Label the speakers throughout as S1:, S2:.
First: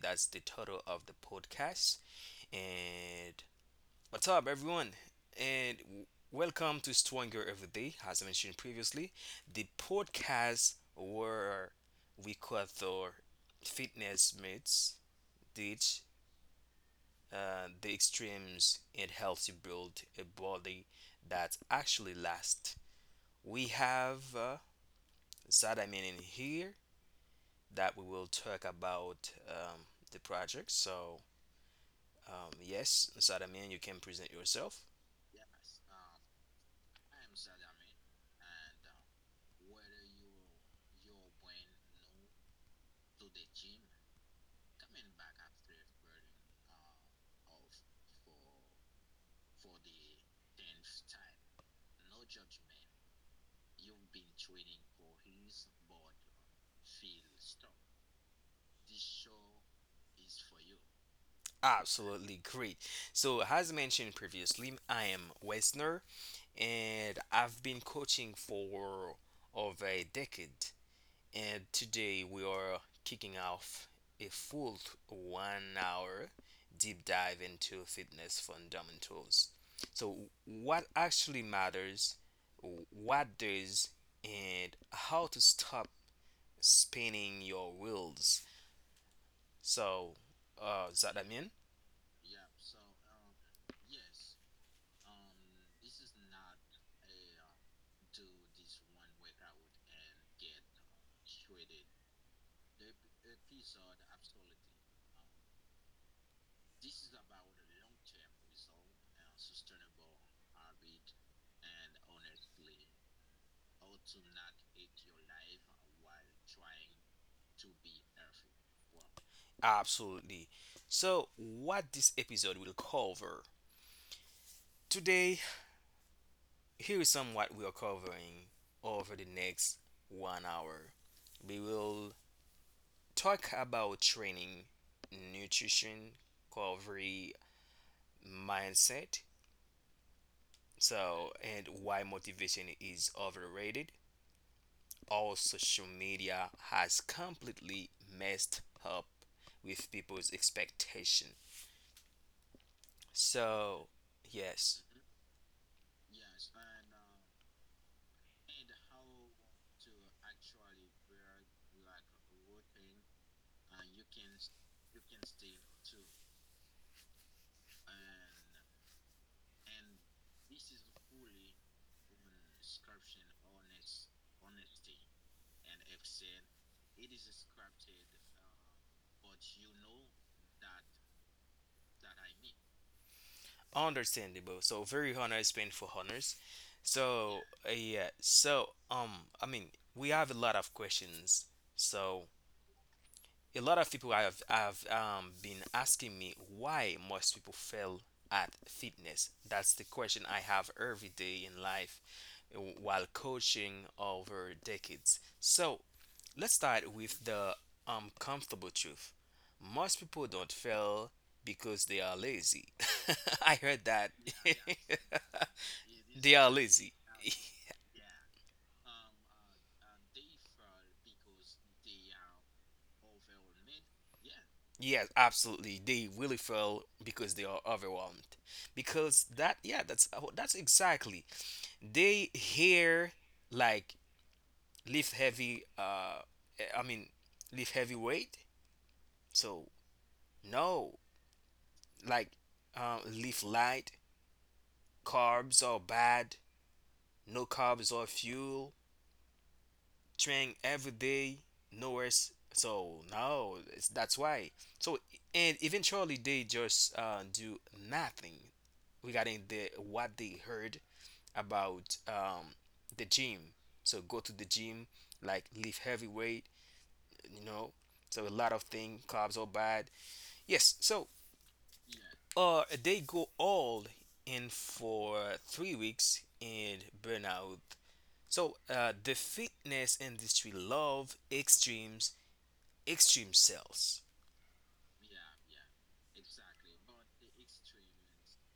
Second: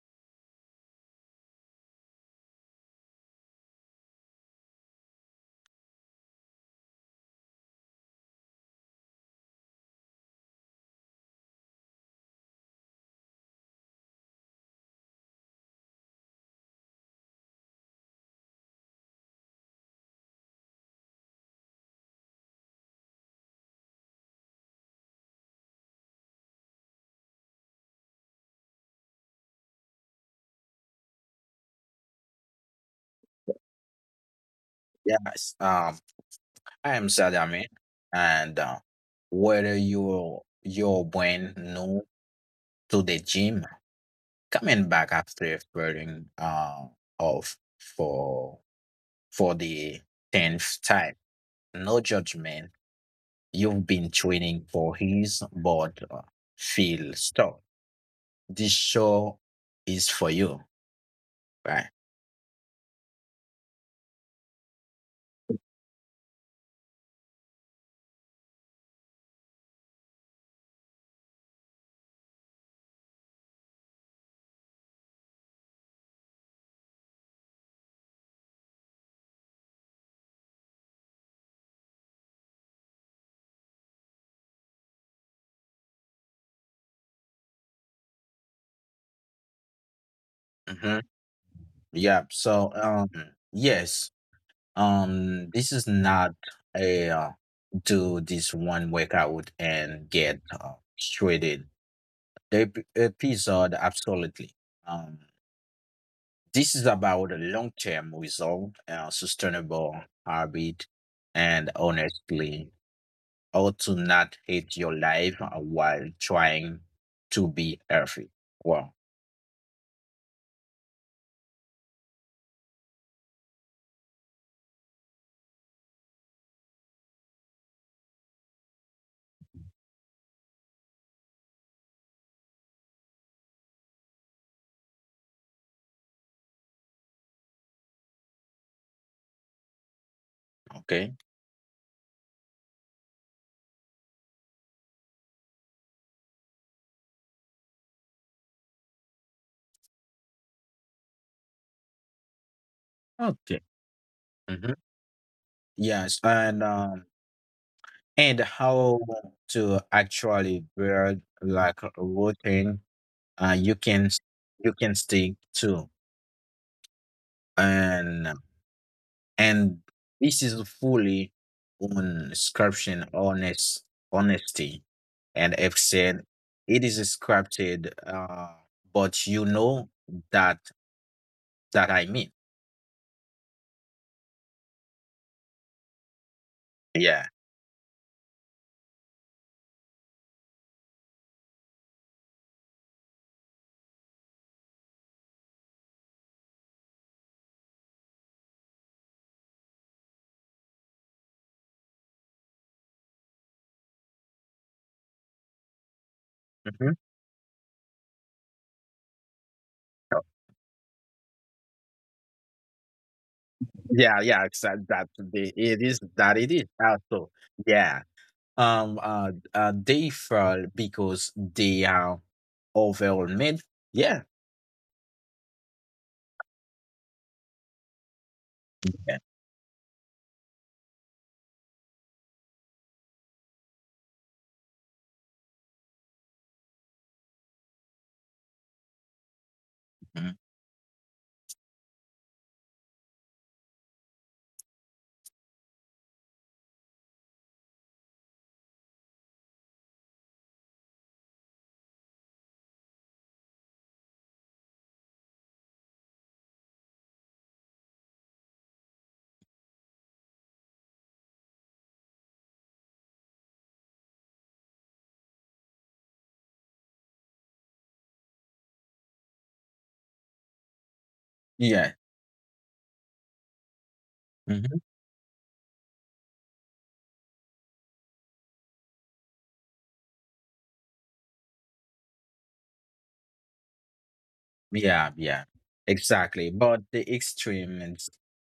S1: That's the title of the podcast. And what's up, everyone? And welcome to Stronger Every Day. As I mentioned previously, the podcast where we cover fitness myths, ditch the extremes, and helps you build a body that actually lasts. We have. Inside, I mean, in here that we will talk about the project. So, yes, inside, I mean, you can present yourself.
S2: Yes, I am Sadami, and whether you're brand new to the gym, coming back after burning off for the 10th time, no judgment. You've been training for his but feel stuck. This show is for you, right?
S1: Absolutely great. So, as mentioned previously, I am Westner and I've been coaching for over a decade. And today we are kicking off a full 1 hour deep dive into fitness fundamentals. So, what actually matters, what does, and how to stop spinning your wheels. So,
S2: Mm-hmm.
S1: does that mean?
S2: Yeah. So yes, this is not a do this one workout and get shredded. The episode absolutely. Um, this is about a long-term result, sustainable habit, and honestly, how to not hate your life while trying to be healthy. Wow.
S1: Absolutely. So, what this episode will cover today, here is some what we are covering over the next 1 hour. We will talk about training, nutrition, recovery, mindset,
S2: Okay.
S1: so and why motivation is overrated. All social media has completely messed up with people's expectation.
S2: Okay.
S1: So
S2: hmm
S1: yes,
S2: Yes, and and how to actually build like a routine uh, you can s- you can stick to and and this is fully on scription honest honesty and I've said it is scripted but you know that that I mean
S1: understandable. So very honest, painful honors.
S2: yeah.
S1: So yeah, so I mean, we have a lot of questions. So a lot of people have been asking me why most people fail at fitness. That's the question I have every day in life while coaching over decades. So let's start
S2: Mhm.
S1: with the uncomfortable truth. Most people don't fail because they are lazy. I heard that.
S2: Yeah, yeah, exactly that, it is
S1: They
S2: that
S1: are
S2: it is
S1: lazy.
S2: also. Yeah. They fall because they are overwhelmed. Yeah.
S1: Yes, absolutely. They really fail because they are overwhelmed.
S2: Yeah.
S1: Because that, yeah, that's oh, that's exactly. They hear like lift heavy. I mean, lift heavy weight. So
S2: Mhm.
S1: no, like lift light. Carbs are bad. No, carbs are fuel. Train every day nowhere so no it's, that's why so and eventually they just do nothing regarding the what they heard about the gym, so go to the gym like lift heavy weight, you know, so a lot of thing, carbs are bad, yes, so
S2: Yeah.
S1: they go all in
S2: Mhm.
S1: for 3 weeks and burnout. So the fitness industry love extremes, extreme sales.
S2: Yeah, yeah, exactly, but the extremes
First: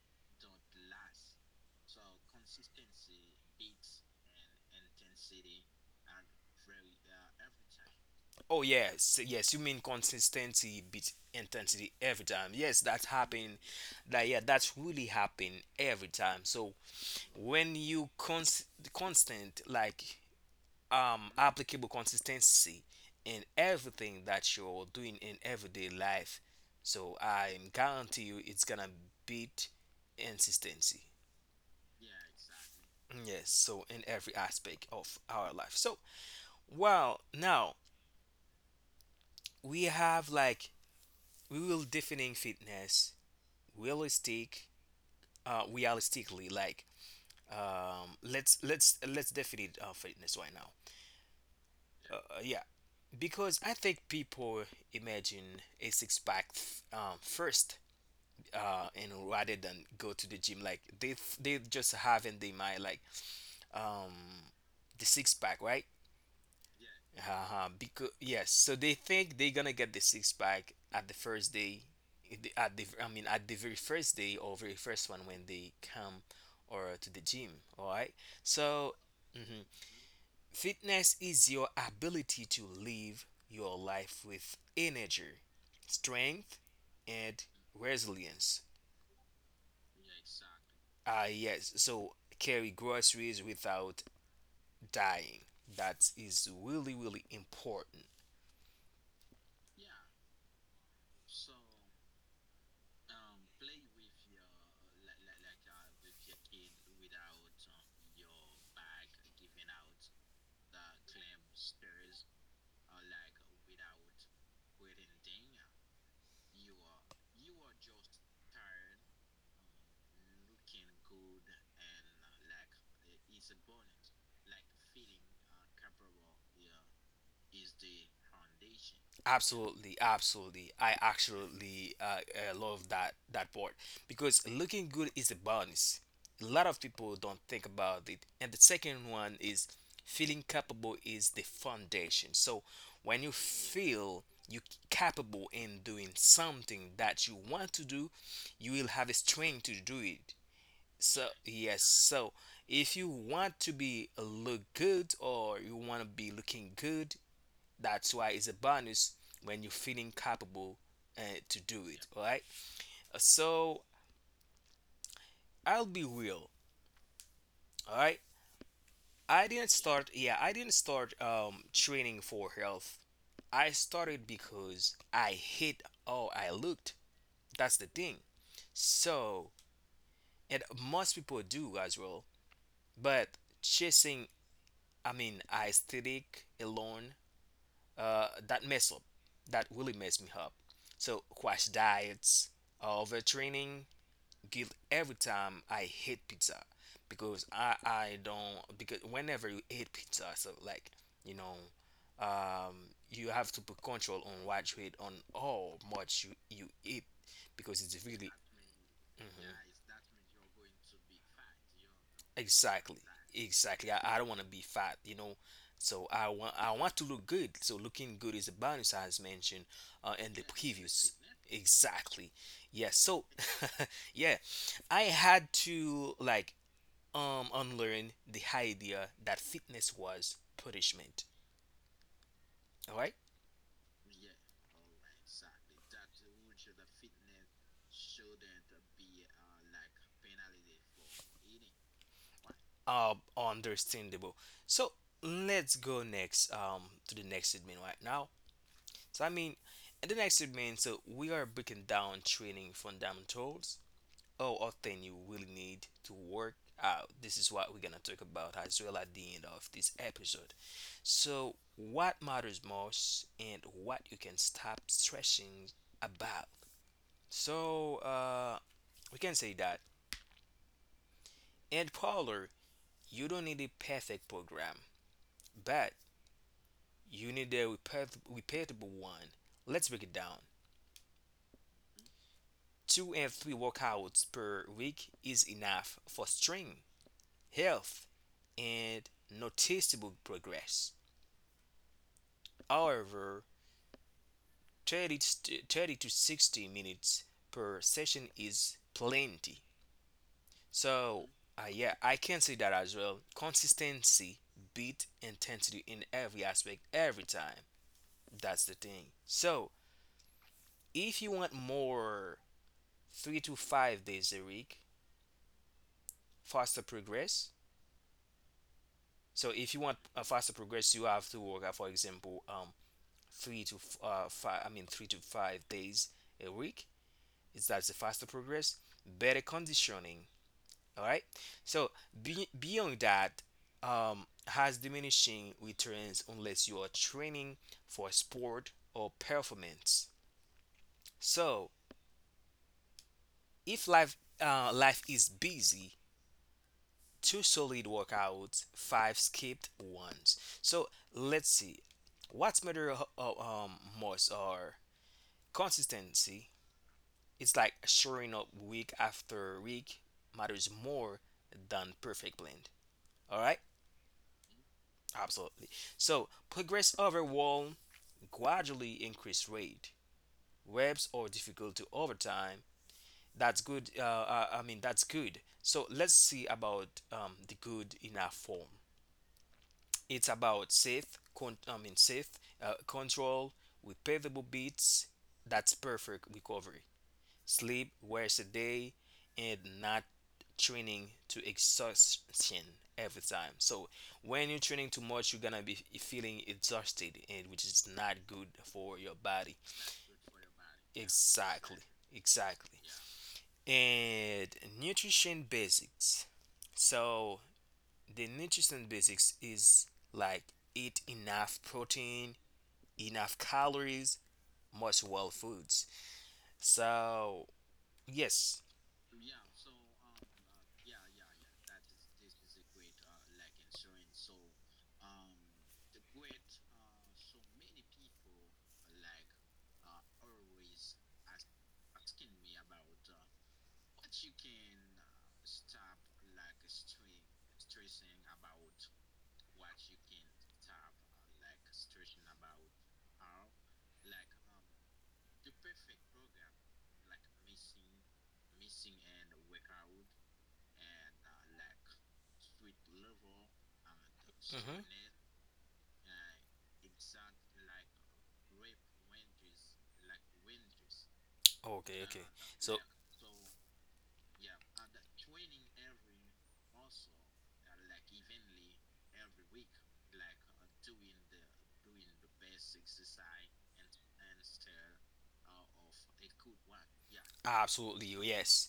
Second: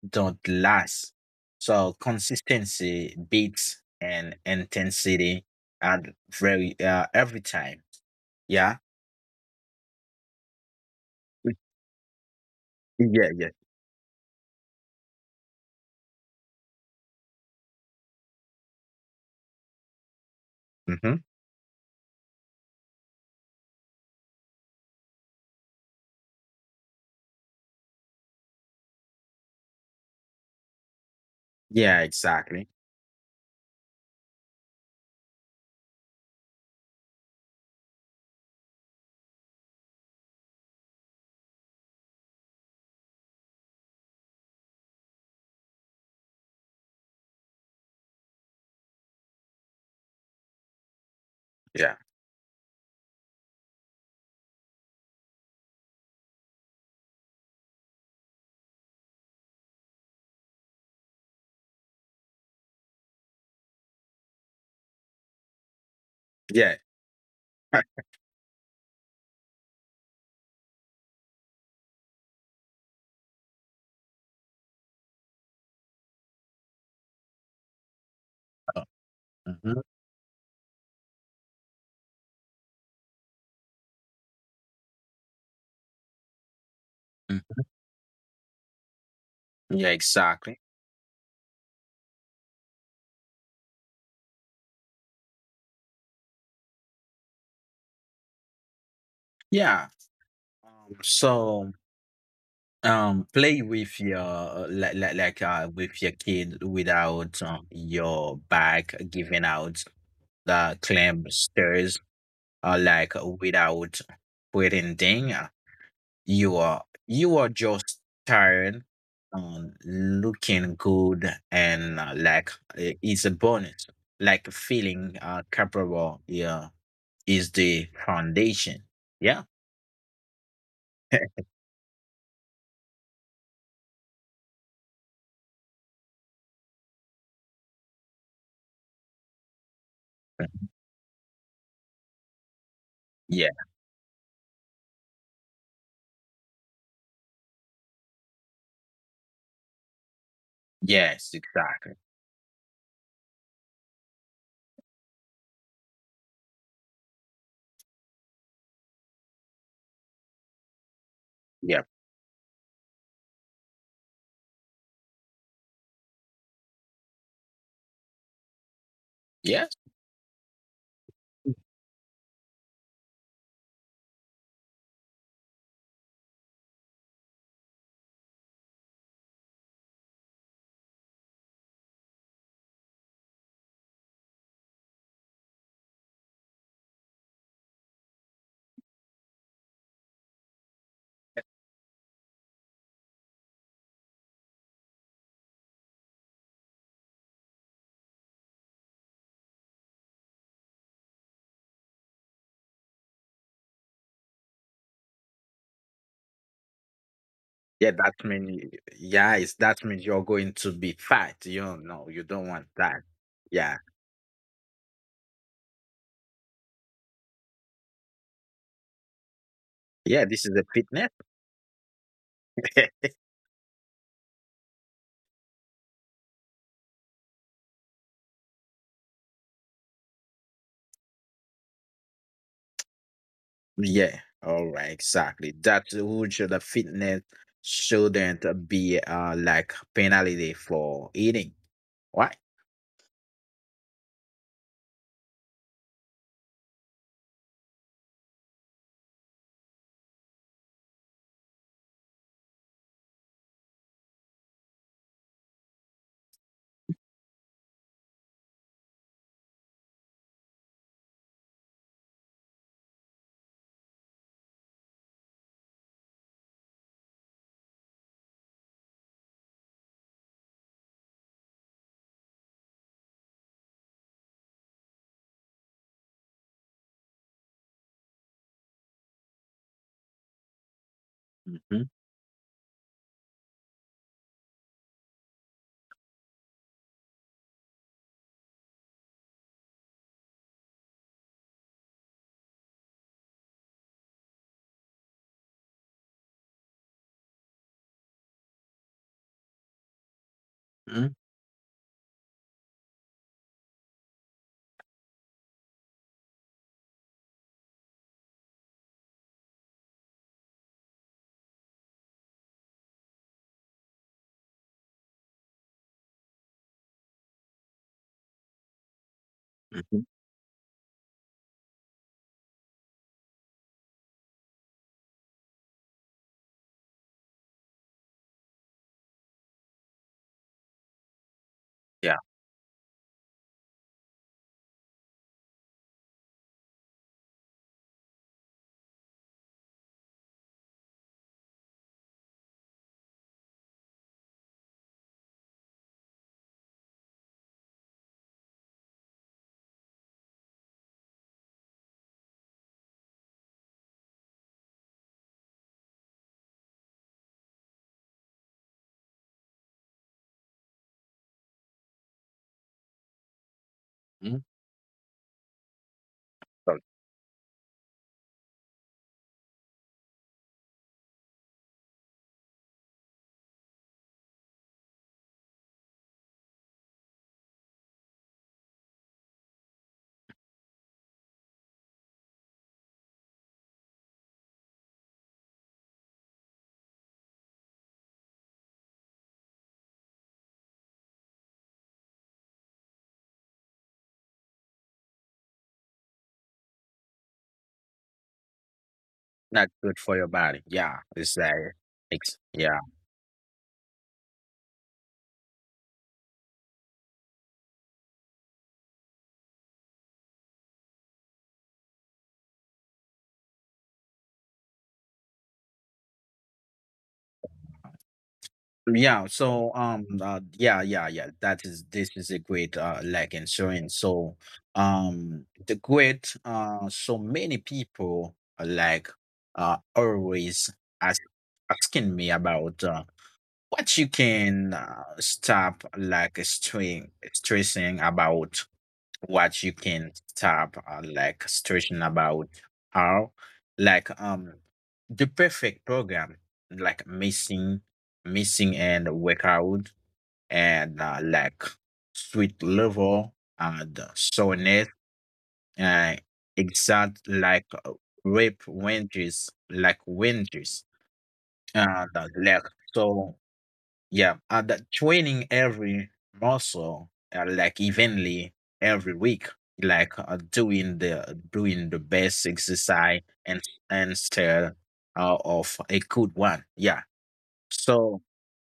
S2: don't last, so consistency beats and intensity at very every time.
S1: Oh
S2: Yeah.
S1: yes, yes. You mean consistency beat intensity every time. Yes, that
S2: Mm, yeah, yeah.
S1: happened. That yeah, that's really happened every time. So when you constant like
S2: Hmm.
S1: applicable consistency in everything that you're doing in everyday life, so I guarantee you it's gonna beat consistency.
S2: Yeah, exactly.
S1: Yes, so in every aspect of our life. So, well, now we have like we will defining fitness realistic realistically, like let's define fitness right now.
S2: Yeah,
S1: Yeah, because I think people imagine a six pack first and rather than go to the gym, like they just have in their mind like um the six pack, right?
S2: yeah.
S1: Uh-huh. Because yes, so they think they're gonna get the six pack at the first day, at the, I mean, at the very first day or very first one when they come or to the gym. All right. So mhm.
S2: Mhm.
S1: Fitness is your ability to live your life with energy, strength, and
S2: Mhm.
S1: resilience.
S2: Yeah, exactly.
S1: Ah yes. So carry groceries without dying. That is really really important.
S2: Yeah, so play with your like with your kid without your back giving out the clamp stairs or like without putting thing. You are just tired, looking good and like it's a bonus. Like feeling capable, yeah, is the foundation. Yeah.
S1: Absolutely, absolutely. I actually love that that part because looking good is a bonus. A lot of people don't think about it. And the second one is feeling capable is the foundation. So when you
S2: Yeah.
S1: feel you capable in doing something that you want to do, you will have a strength to do it. So
S2: Yes,
S1: yes,
S2: exactly.
S1: so if you want to be look good or you want to be looking good, that's why it's a bonus when you're feeling capable uh, to
S2: Yeah.
S1: do it. All right. So I'll be real. All right. I
S2: Yeah.
S1: didn't start. Yeah, I didn't start training for health. I started because I hate how I looked. That's the thing. So, and most people do as well. But chasing, I mean, aesthetic alone, that mess up. That really messed me up. So, crash diets, overtraining, guilt every time I hate pizza because I don't, because whenever you eat pizza, so like you know, you have to put control on what you eat, on how much you eat because
S2: Yeah,
S1: it's
S2: that
S1: really
S2: mean, yeah, it's that
S1: mhm.
S2: means you're going to be fat. You don't know, you don't want
S1: Exactly.
S2: that. Yeah.
S1: Exactly. I don't want to be fat, you know. So I want to look good. So looking good is a bonus, as mentioned
S2: Yeah,
S1: in the
S2: this is a fitness.
S1: previous. Exactly. Yeah. So yeah, I had to like unlearn the idea that fitness was punishment. All right.
S2: Yeah. All right, exactly. That would show the fitness shouldn't be like penalty for eating. Right?
S1: Understandable. So let's go next to the next segment right now. So I mean, in the next segment, so we are breaking down training fundamentals or a thing you really need to work out. This is what we're gonna talk about as well at the end of this episode. So, what matters most and what you can stop stressing about. So, we can say that. And Paula, you don't need a perfect program, but you need a repeatable one. Let's break it down.
S2: Mm-hmm.
S1: Two and three workouts per week is enough for strength, health, and noticeable progress. However, 30 to 60 minutes per session is plenty. So, yeah, I can say that as well. Consistency beat intensity in every aspect, every time. That's the thing. So, if you want more, 3 to 5 days a week, faster progress. So, if you
S2: Mm-hmm.
S1: want a faster progress, you have to work out, for example, three to 3 to 5 days a week. It's that's the faster progress, better conditioning. All right. So
S2: Yeah.
S1: beyond that, has diminishing returns unless you are training for sport or performance. So if life is busy, two solid workouts, five skipped ones. So let's see, what's matter most are consistency. It's like showing up week after week matters more than perfect blend. All right?
S2: Mhm.
S1: Absolutely. So,
S2: So
S1: progress over wall gradually increase rate. Webs are difficult to overtime. That's good. I mean, that's good. So, let's see about the good enough form. It's about safe, I mean, safe control with pavable beats. That's perfect recovery. Sleep wears a day and not training to exhaustion every time. So when you're training too much, you're gonna be feeling exhausted and which is not good for your body.
S2: not good for your body. Yeah. It's like
S1: Exactly.
S2: it's, yeah.
S1: Exactly. And nutrition basics. So the nutrition basics is like eat enough protein, enough calories, most well foods. So yes.
S2: Yeah, so That is this is a great like insurance. So the great so many people like always ask asking me about what you can stop like string stressing about what you can stop like stressing about how like the perfect program like missing and workout and like sweet level and
S1: Mhm.
S2: soreness, uh, exact like rape ranges like ranges
S1: Okay,
S2: and
S1: okay.
S2: like,
S1: So,
S2: so yeah, and that training every muscle like evenly every week, like doing the best exercise and still of a good one. Yeah.
S1: absolutely,
S2: So
S1: yes.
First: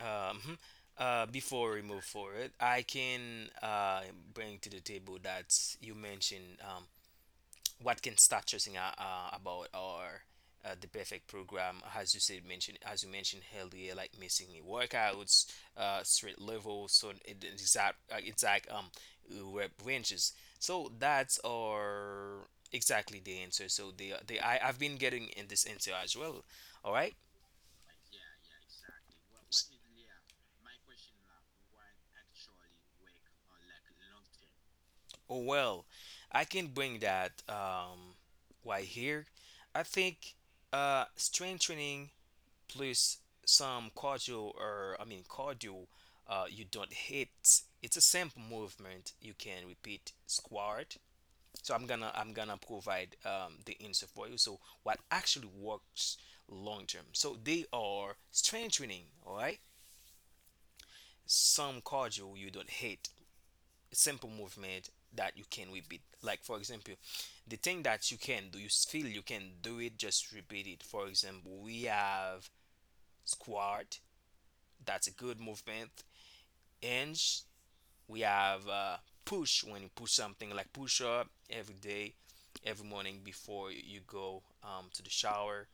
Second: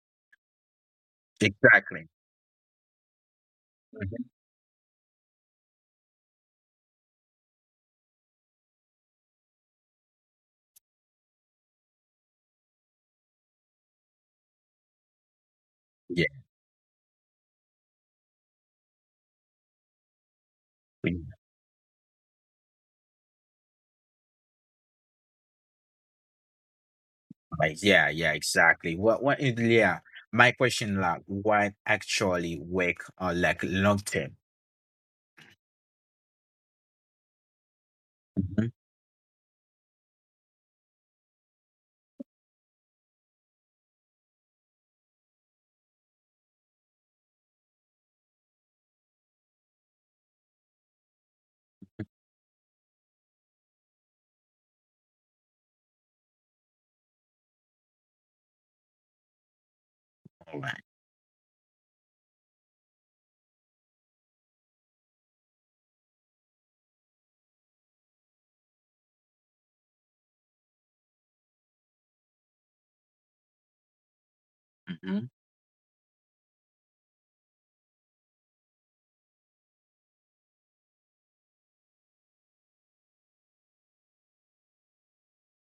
S1: Um, mhm. Before we move
S2: exactly.
S1: forward, I can
S2: Mhm.
S1: bring to the table that you mentioned what can start choosing about or the perfect program as you said mentioned, as you mentioned earlier, like missing the workouts,
S2: Yeah.
S1: straight level, so it, it's exact exact rep ranges, so
S2: we-
S1: that's our exactly the answer. So the I've been getting in this answer as well, all right.
S2: like, yeah. Yeah. Exactly. What? What? Yeah. My question, like, what actually work like long term?
S1: Oh, well, I can bring that
S2: Mhm.
S1: right here. I think strength training plus some cardio or I mean cardio you don't hit. It's a simple movement you can repeat squat. So I'm gonna provide the answer for you. So what actually works long term. So they are strength training, all right?
S2: All right.
S1: Some cardio you don't hate, simple movement that you can repeat. Like for example, the thing that you can do, you feel you can do it, just repeat it. For example, we have squat, that's a
S2: Mhm.
S1: good movement. Hinge, we have push, when you push something like push up every day, every morning before you go to the shower.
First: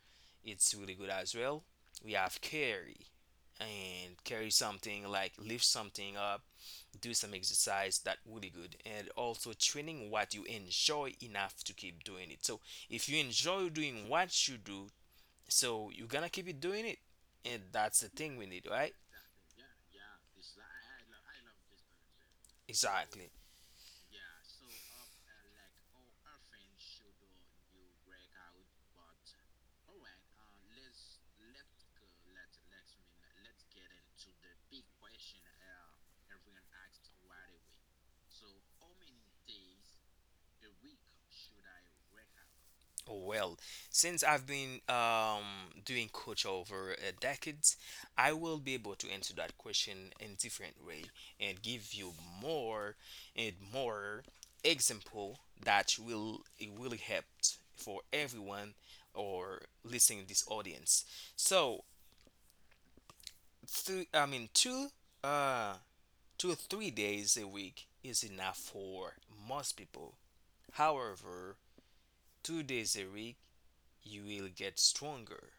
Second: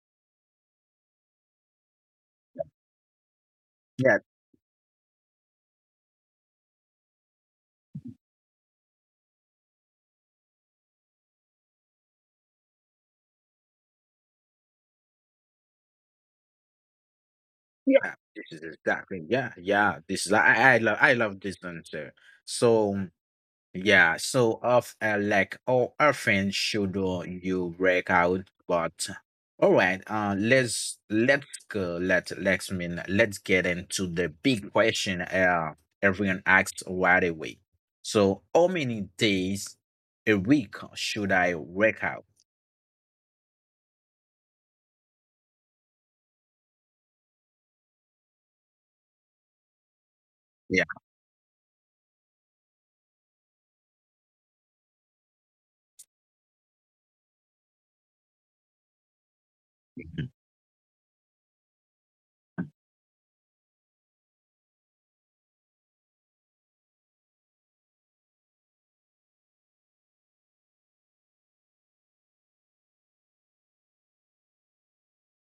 S1: It's really good as well. We have carry and
S2: Yeah.
S1: carry something like lift something up, do some exercise that really good, and also training what you enjoy enough to keep doing it. So if you enjoy doing what you do, so you're gonna keep it doing it, and that's the
S2: Yeah,
S1: thing
S2: this
S1: we
S2: is
S1: need, right?
S2: exactly, yeah, yeah. This is I love I love this dancer. So
S1: Exactly.
S2: yeah, so of like how often should you break out? But all right, let's go. Let let's mean let's get into the big question. Everyone asks right away. So how many days a week should I work out?
S1: Well, since I've been doing coach over decades, I will be able to answer that question in different
S2: Yeah.
S1: way and give you more and more example that will it really help for everyone or listening this audience. So, I mean, uh, 2 to 3 days a week is enough for most people. However, 2 days a week, you will get stronger,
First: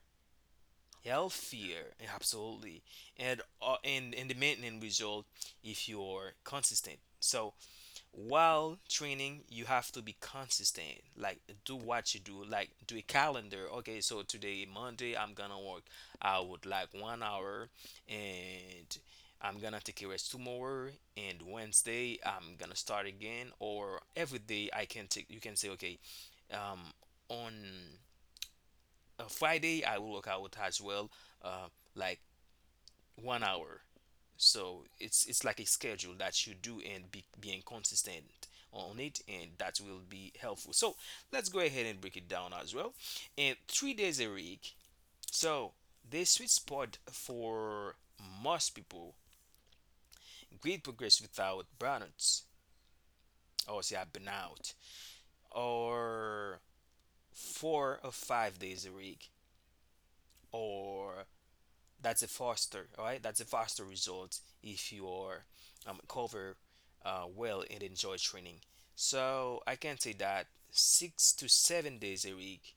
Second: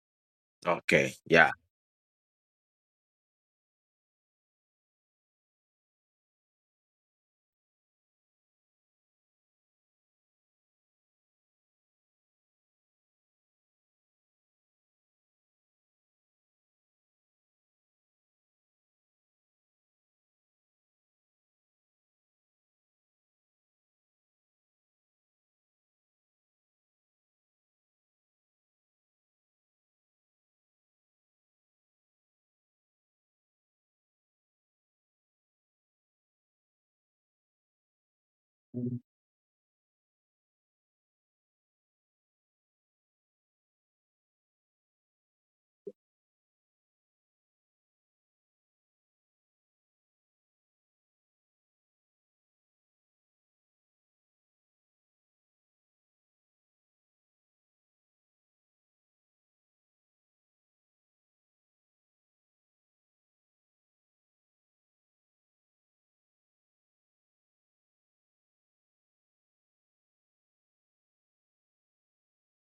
S2: Okay. Yeah.
S1: healthier, absolutely, and and the maintenance result if you're consistent. So while training you have to be consistent, like do what you do, like do a calendar. Okay, so today Monday I'm gonna work out like 1 hour, and I'm gonna take a rest tomorrow, and Wednesday I'm gonna start again. Or every day I can take, you can say okay, um on a Friday I will work out as well, uh, like 1 hour. So it's like a schedule that you do and being consistent on it, and that will be helpful. So let's go ahead and break it down as well. And 3 days a week, so the sweet spot for most people, great progress without burnouts. Or say I've, or 4 or 5 days a week, or that's a faster, all right, that's a faster result if you are cover well and enjoy training. So I can say that 6 to 7 days a week,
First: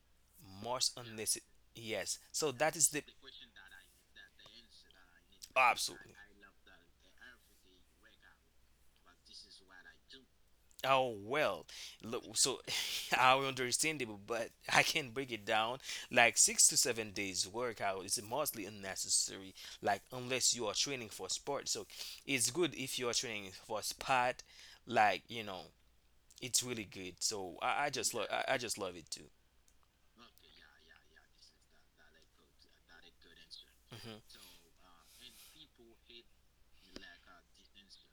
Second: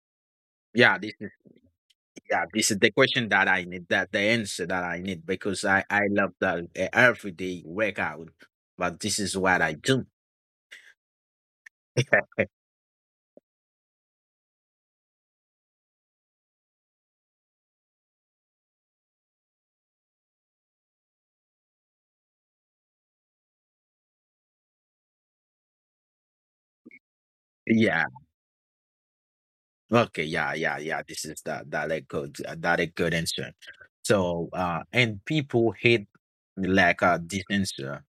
S1: most
S2: Yeah. This,
S1: unless it, yes,
S2: yeah,
S1: so
S2: this
S1: that
S2: is
S1: is
S2: the
S1: the
S2: question that I need, that the answer that I need because I
S1: absolutely.
S2: love the everyday workout, but this is what I do.
S1: Oh well, look, so I understandable, but I can break it down. Like 6 to 7 days workout is mostly unnecessary, like unless you are training for sport. So it's good if you are training for sport, like you know, it's really good. So I
S2: Yeah.
S1: just love I just love it too.
S2: Okay. Yeah. Yeah. Yeah. This is the that a good answer.
S1: Hmm.
S2: So and people hate like this answer,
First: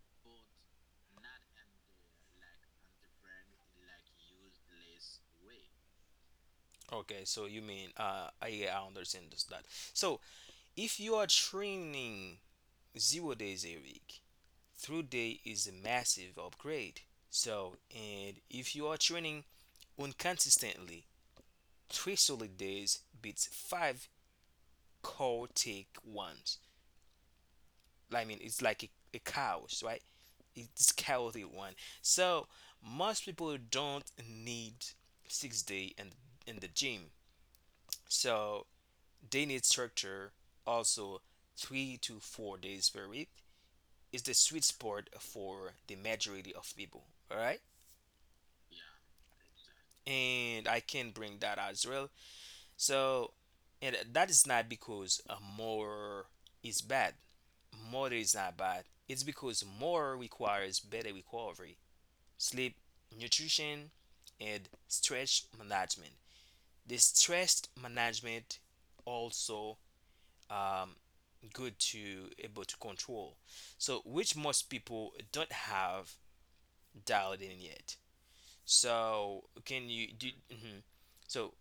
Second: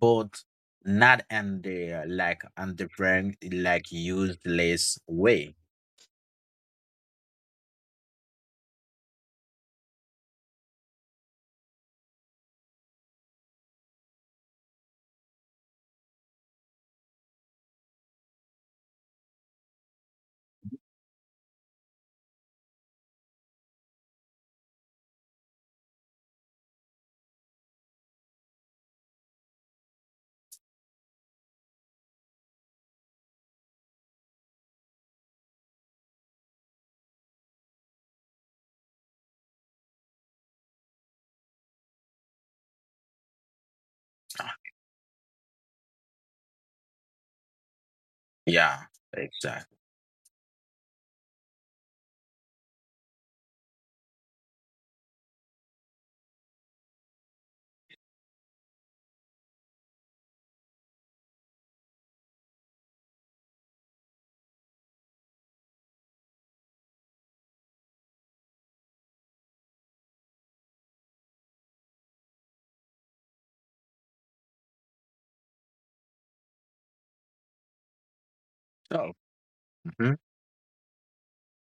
S2: but not in the like on the brand like useless way.
S1: Okay, so you mean I yeah, I understand this, that. So if you are training 0 days a week, three today is a massive upgrade. So, and if you are training inconsistently, three solid days beats five chaotic ones. I mean, it's like a chaos, right? It's chaotic one. So most people don't need 6 day and in the gym. So they need structure, also 3 to 4 days per week is the sweet spot for the majority of people. All right.
S2: Yeah. Exactly.
S1: And I can bring that as well. So, and that is not because more is bad. More is not bad. It's because more requires better recovery, sleep, nutrition, and stress management. The stress management also um, good to able to control. So, which most people don't have dialed in yet.
S2: So.
S1: So can you
S2: Mhm.
S1: do? Hmm. So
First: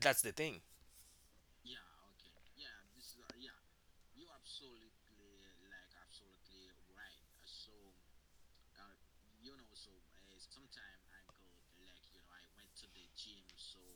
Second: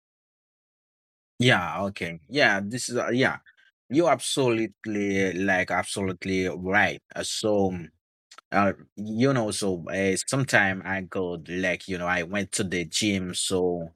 S1: that's the thing.
S2: Yeah. Okay. Yeah. This is yeah. You're absolutely, like, absolutely right. So, you know, so sometime I go like you know I went to the gym. So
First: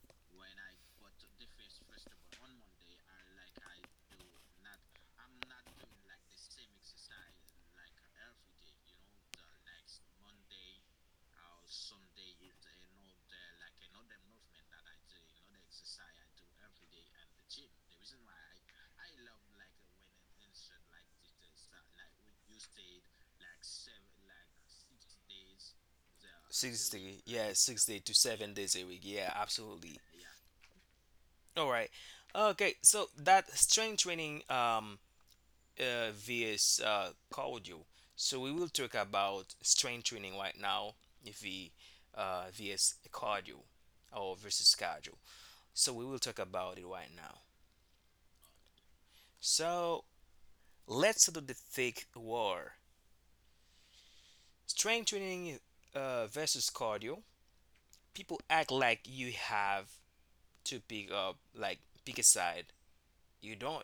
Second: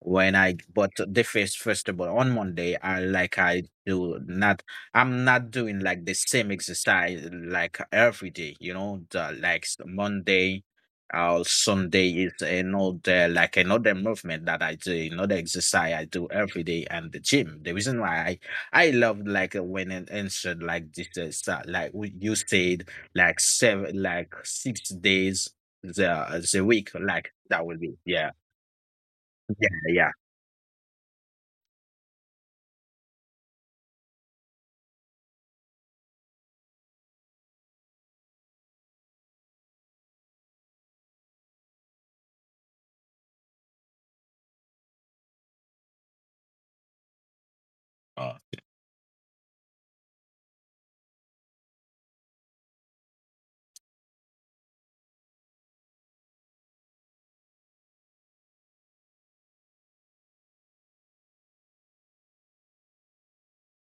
S2: when I but the first of all, on Monday I like I do not I'm not doing like the same exercise like every day. You know, the, Monday or Sunday is another like another movement that I do, another exercise I do every day and the gym. The reason why I love like when an answered like this like what you said like seven, like 6 days the
S1: Six
S2: week.
S1: day,
S2: Like
S1: yeah,
S2: that will
S1: six
S2: be
S1: day to
S2: yeah,
S1: 7 days a week. Yeah,
S2: yeah,
S1: absolutely.
S2: yeah.
S1: All right. Okay, so that strength training vs cardio. So we will talk about strength training right now. If we vs cardio, or versus cardio. So we will talk about it right now.
S2: Uh,
S1: So let's do the thick war. Strength training versus cardio. People act like you have to pick up, like pick a side. You don't.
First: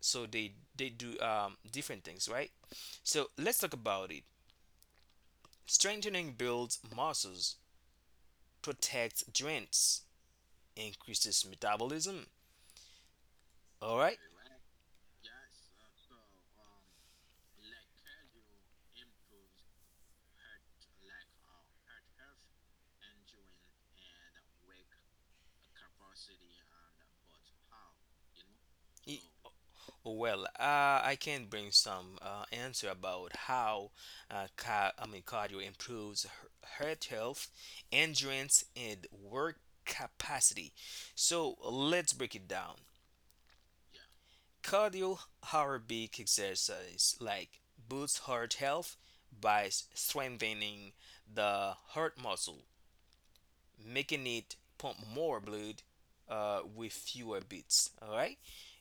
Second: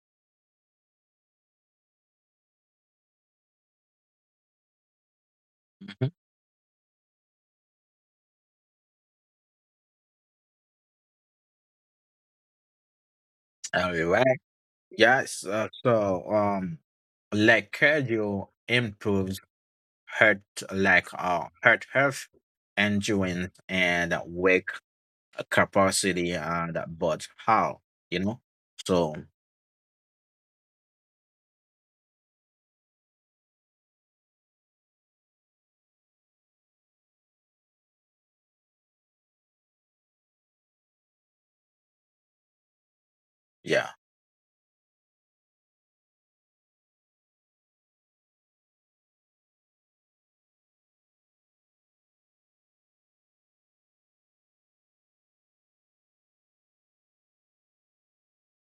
S1: So they do different things, right? So let's talk about it.
S2: Mhm.
S1: Strengthening builds muscles, protects joints, increases metabolism,
S2: All
S1: all right.
S2: right. Yes. Like cardio improves heart, like heart health, endurance, and work capacity, and but how you know? So
S1: Y- well I can bring some answer about how cardio improves heart health, endurance, and work capacity. So let's break it down.
S2: yeah,
S1: Cardio aerobic exercise like boosts heart health by strengthening the heart muscle, making it pump more blood with fewer beats. All right.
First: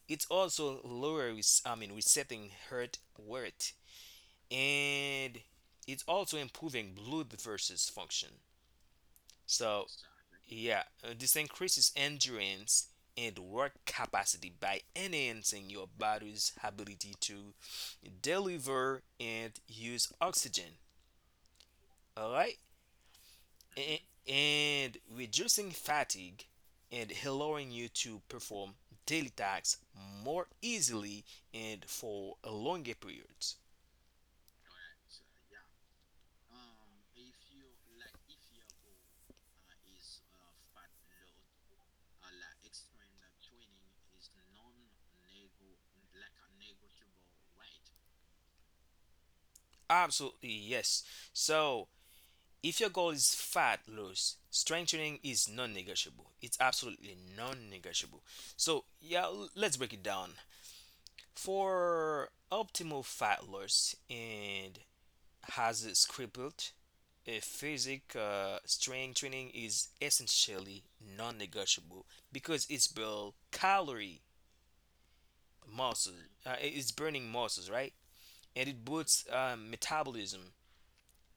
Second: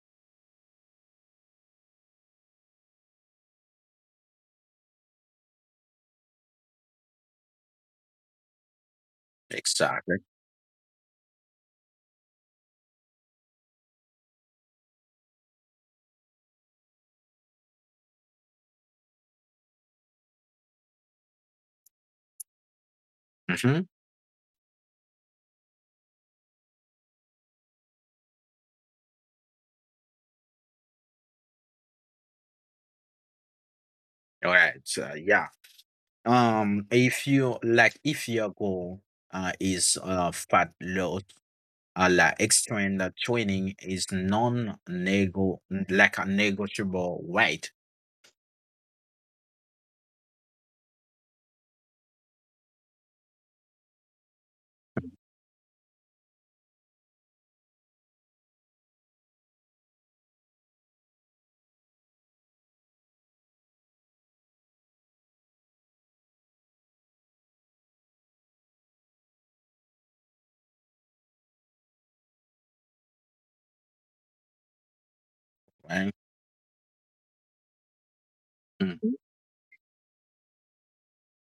S1: It also lowers, I mean, resetting heart rate, and it's also improving blood versus function. So,
S2: exactly.
S1: yeah, this increases endurance and work capacity by enhancing your body's ability to deliver and use oxygen. All right,
S2: Mm-hmm.
S1: A- and reducing fatigue and allowing you to perform daily tasks more easily and for a longer periods.
S2: All right. So yeah. If you like, if your goal is fat loss, like external training is non-nego, like a negotiable weight.
S1: Absolutely, yes. So, if your goal is fat loss, strength training is non negotiable. It's absolutely non negotiable. So, yeah, let's break it down. For optimal fat loss and has a crippled a physique, strength training is essentially non negotiable because it's built calorie
S2: Right?
S1: muscle, it's burning muscles, right? And it
S2: Mm,
S1: boosts metabolism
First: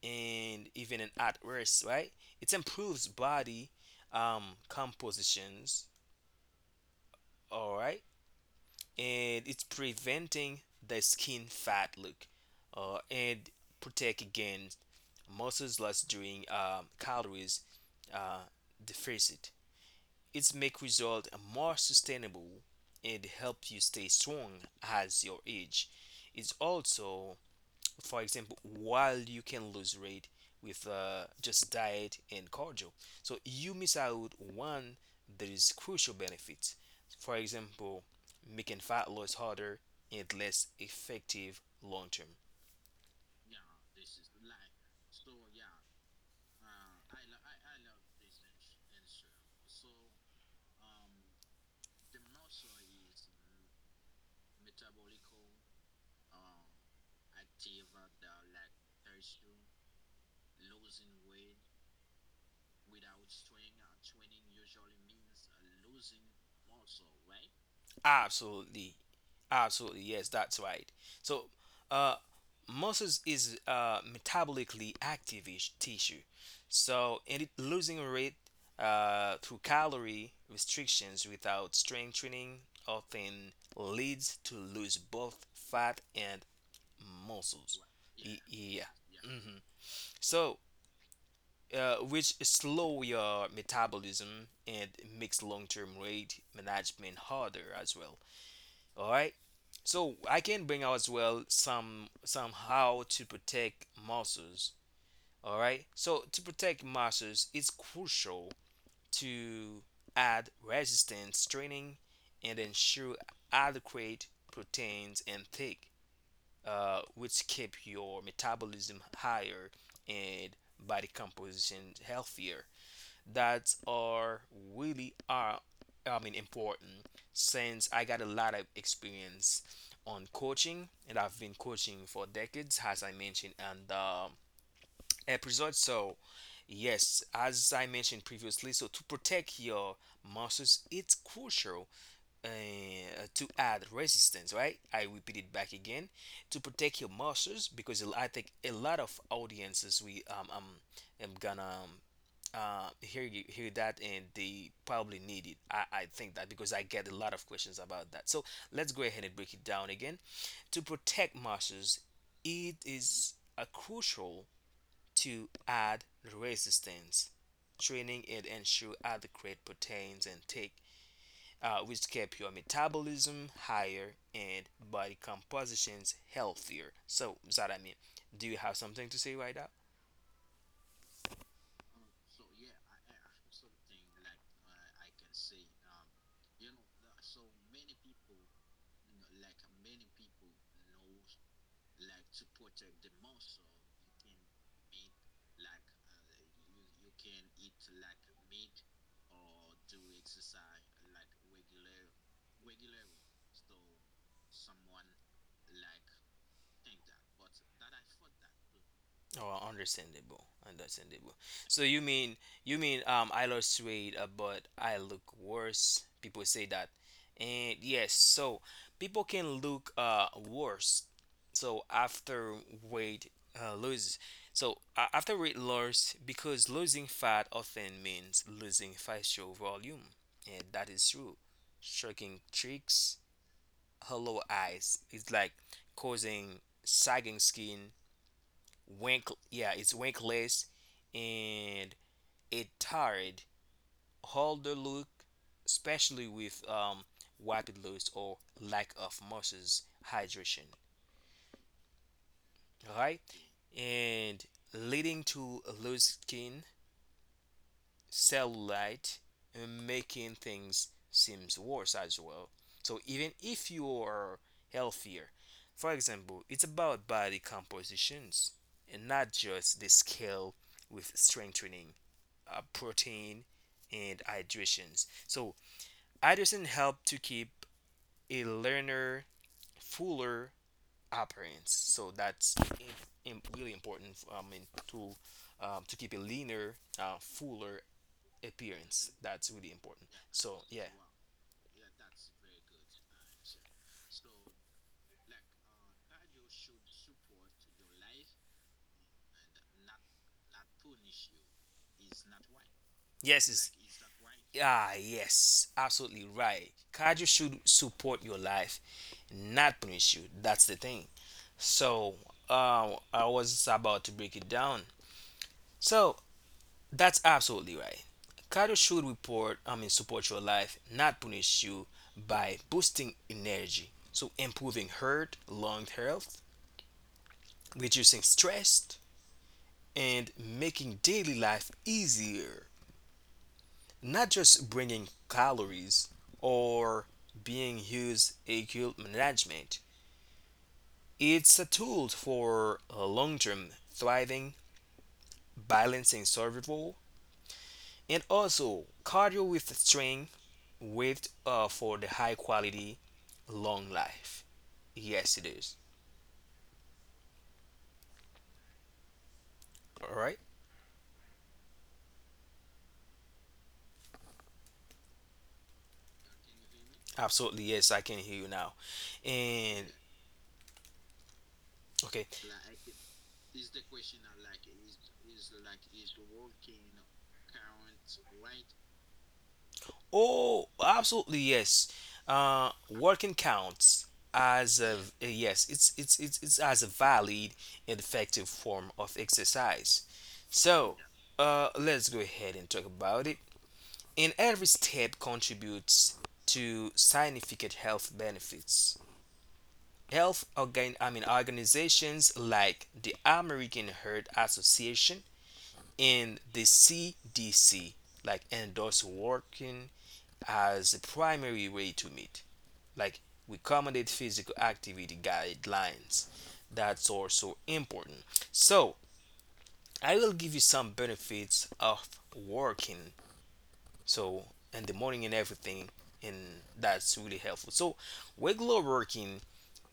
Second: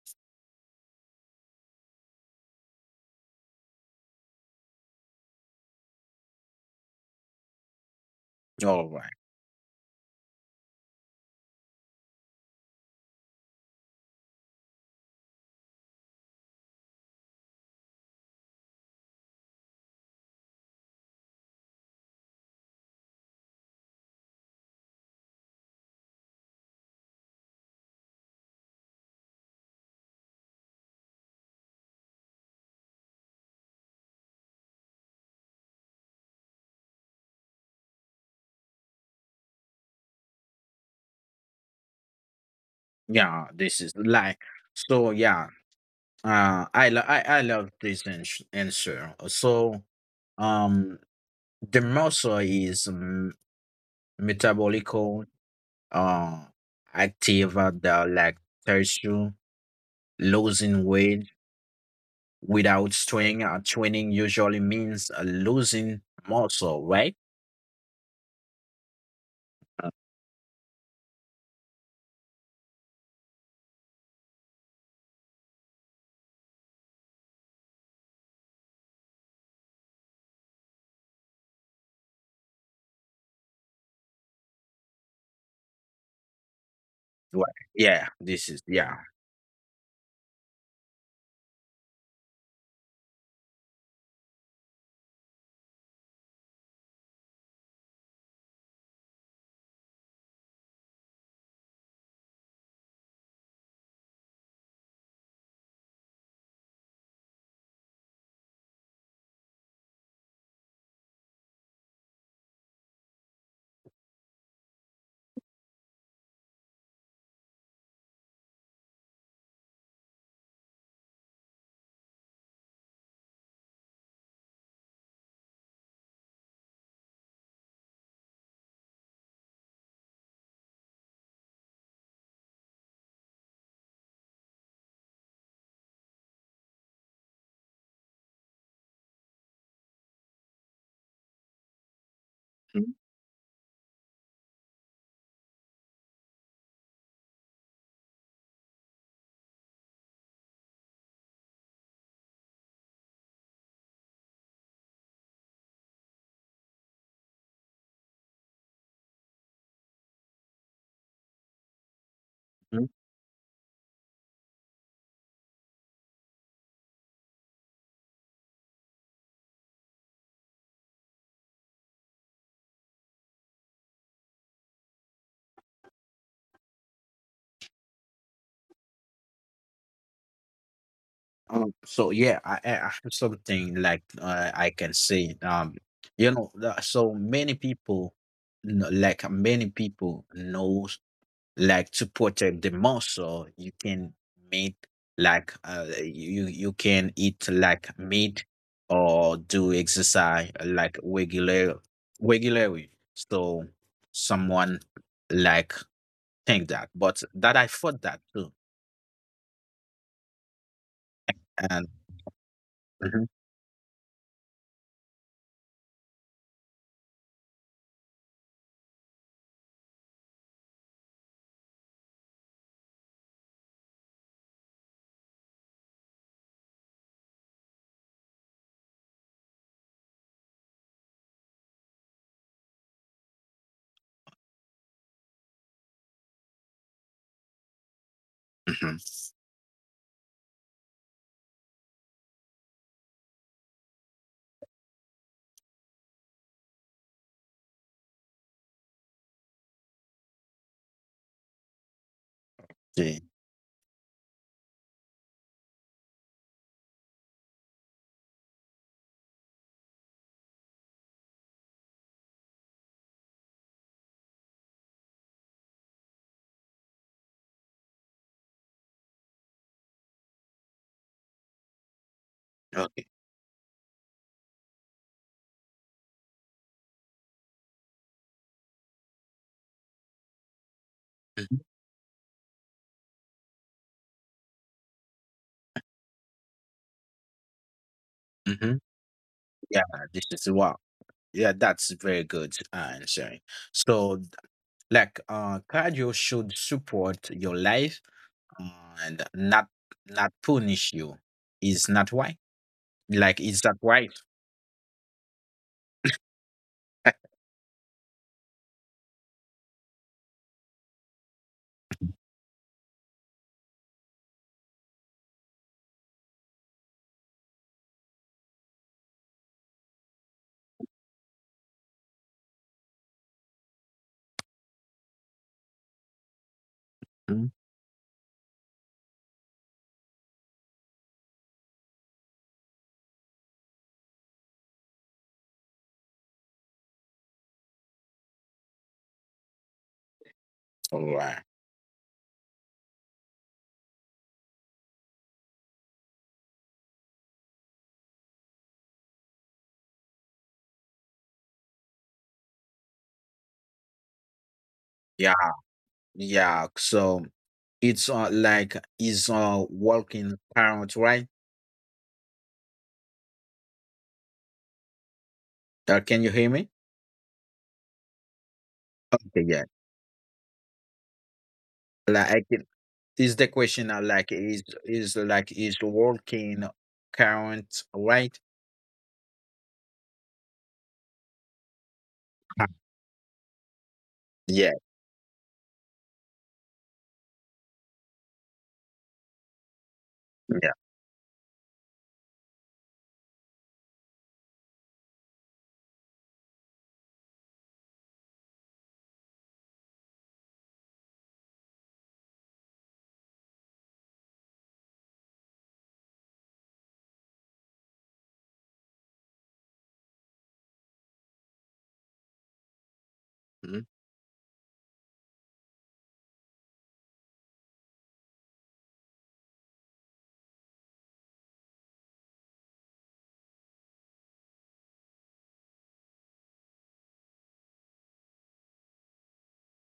S1: and even in at rest, right? It improves body um, compositions, all right,
S2: all right.
S1: and it's preventing the skin fat look, and protect against muscles loss during calories uh, deficit. It's make result more sustainable and help you stay strong as your age. It's also, for example, while you can lose weight with just diet and cardio. So you miss out one that is crucial benefits. For example, making fat loss harder and less effective long term.
S2: Yeah, this is like so. Yeah, I love this answer. So, um, the muscle is metabolical, uh, active at the like tissue. Losing weight without training usually means losing muscle, right?
S1: Absolutely, absolutely. Yes, that's right. So, uh, muscles is metabolically active ish tissue. So, and it losing weight through calorie restrictions without strength training often leads to lose both fat and
S2: Right.
S1: muscles.
S2: Yeah. This is
S1: Yeah.
S2: yeah.
S1: Hmm. So, which slow your metabolism and makes long-term weight management harder as well. All right. So I can bring out as well some somehow to protect muscles. All right. So to protect muscles, it's crucial to add resistance training and ensure adequate proteins intake, which keep your metabolism higher and body composition healthier, that are really are, I mean important, since I got a lot of experience on coaching and I've been coaching for decades as I mentioned and the episode. So yes, as I mentioned previously, so to protect your muscles it's crucial uh, to add resistance, right? I repeat it back again, to protect your muscles, because I think a lot of audiences we am gonna hear you hear that and they probably need it. I think that because I get a lot of questions about that. So let's go ahead and break it down again. To protect muscles, it is crucial to add resistance training and ensure adequate proteins intake, which keep your metabolism higher and body compositions healthier. So, is that I mean? Do you have something to say right now?
S2: So yeah, I have something like I can say. You know, so many people, like many people, knows like to protect the muscle. You can make like uh, you can eat like meat or do exercise like regularly. So someone like think that, but that I thought that too.
S1: Oh, understandable, understandable. So
S2: And
S1: you mean,
S2: Mhm.
S1: I lost weight, but I look worse. People say that, and yes, so people can look worse. So after weight lose, so after weight loss, because losing fat often means losing facial volume, and that is true. Shrinking cheeks, hollow eyes, it's like causing sagging skin.
S2: Mhm.
S1: Wink, yeah, it's winkless, and it tired holder look, especially with rapid loss or lack of muscles hydration, all right?
S2: Yeah,
S1: And leading to loose skin, cellulite, and making things seems worse as well. So even if you are healthier, for example, it's about body compositions and not just the scale, with strength training
S2: okay.
S1: protein and hydration. So hydration help to keep a learner fuller
S2: Mhm.
S1: appearance. So that's im- really important. I mean to keep a leaner, fuller
S2: Mhm.
S1: appearance. That's really
S2: Yeah,
S1: important.
S2: this is
S1: So
S2: what.
S1: yeah,
S2: Yeah, that's very good answering. So, like, cardio should support your life and not punish you. Is not why? Like,
S1: yes
S2: is
S1: is,
S2: that right?
S1: ah yes, absolutely right. Cardio should support your life, not punish you. That's the thing. So I was about to break it down. So that's absolutely right. Cardio should report, I mean, support your life, not punish you, by boosting energy. So, improving heart, lung health,
S2: Mm.
S1: reducing stress, and making daily life easier. Not just bringing calories or being used acute management.
S2: All right.
S1: It's a tool for long term thriving, balancing survival, and also cardio with strength with for the high quality long life. Yes,
S2: Yeah,
S1: it is.
S2: yeah. So it's like is
S1: All right.
S2: walking parent, right? Can you hear me?
S1: Absolutely yes, I can hear you now.
S2: Okay, yeah.
S1: And okay.
S2: Like, I can, is the question like is walking current, right?
S1: Oh, absolutely yes.
S2: Ah,
S1: Working counts
S2: yeah,
S1: as a yes. It's as a valid and effective form of exercise.
S2: yeah.
S1: So, let's go ahead and talk about it. And every step contributes to significant health benefits. Health organ, I mean organizations, like the American Heart Association and the CDC like endorse working as a primary way to meet like recommended physical activity guidelines. That's also important. So I will give you some benefits of working. So in the morning and everything, and that's really helpful. So regular working,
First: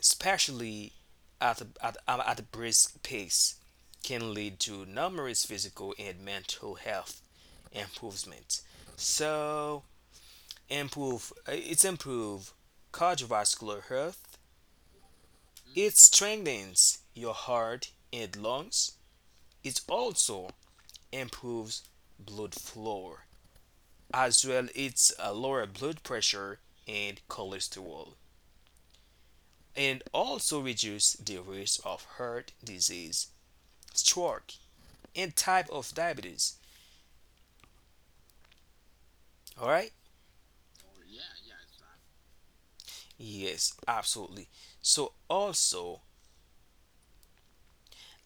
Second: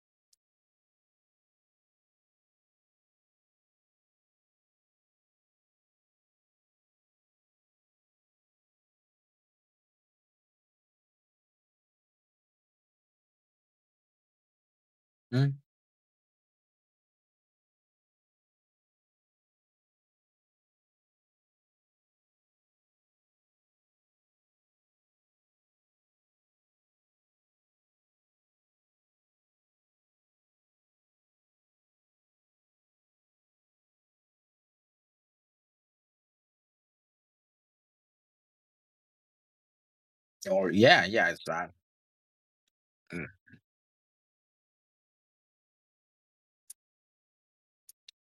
S1: especially at at, at a brisk pace, can lead to numerous physical and mental health improvements. So, improve it's improve cardiovascular health.
S2: Mm.
S1: It strengthens your heart and lungs. It also improves blood flow, as well it's lower blood pressure and cholesterol, and also reduce the risk of heart disease, stroke, and type of diabetes. All right?
S2: Or yeah, yeah, it's that. Mm.
S1: Yes, absolutely. So also,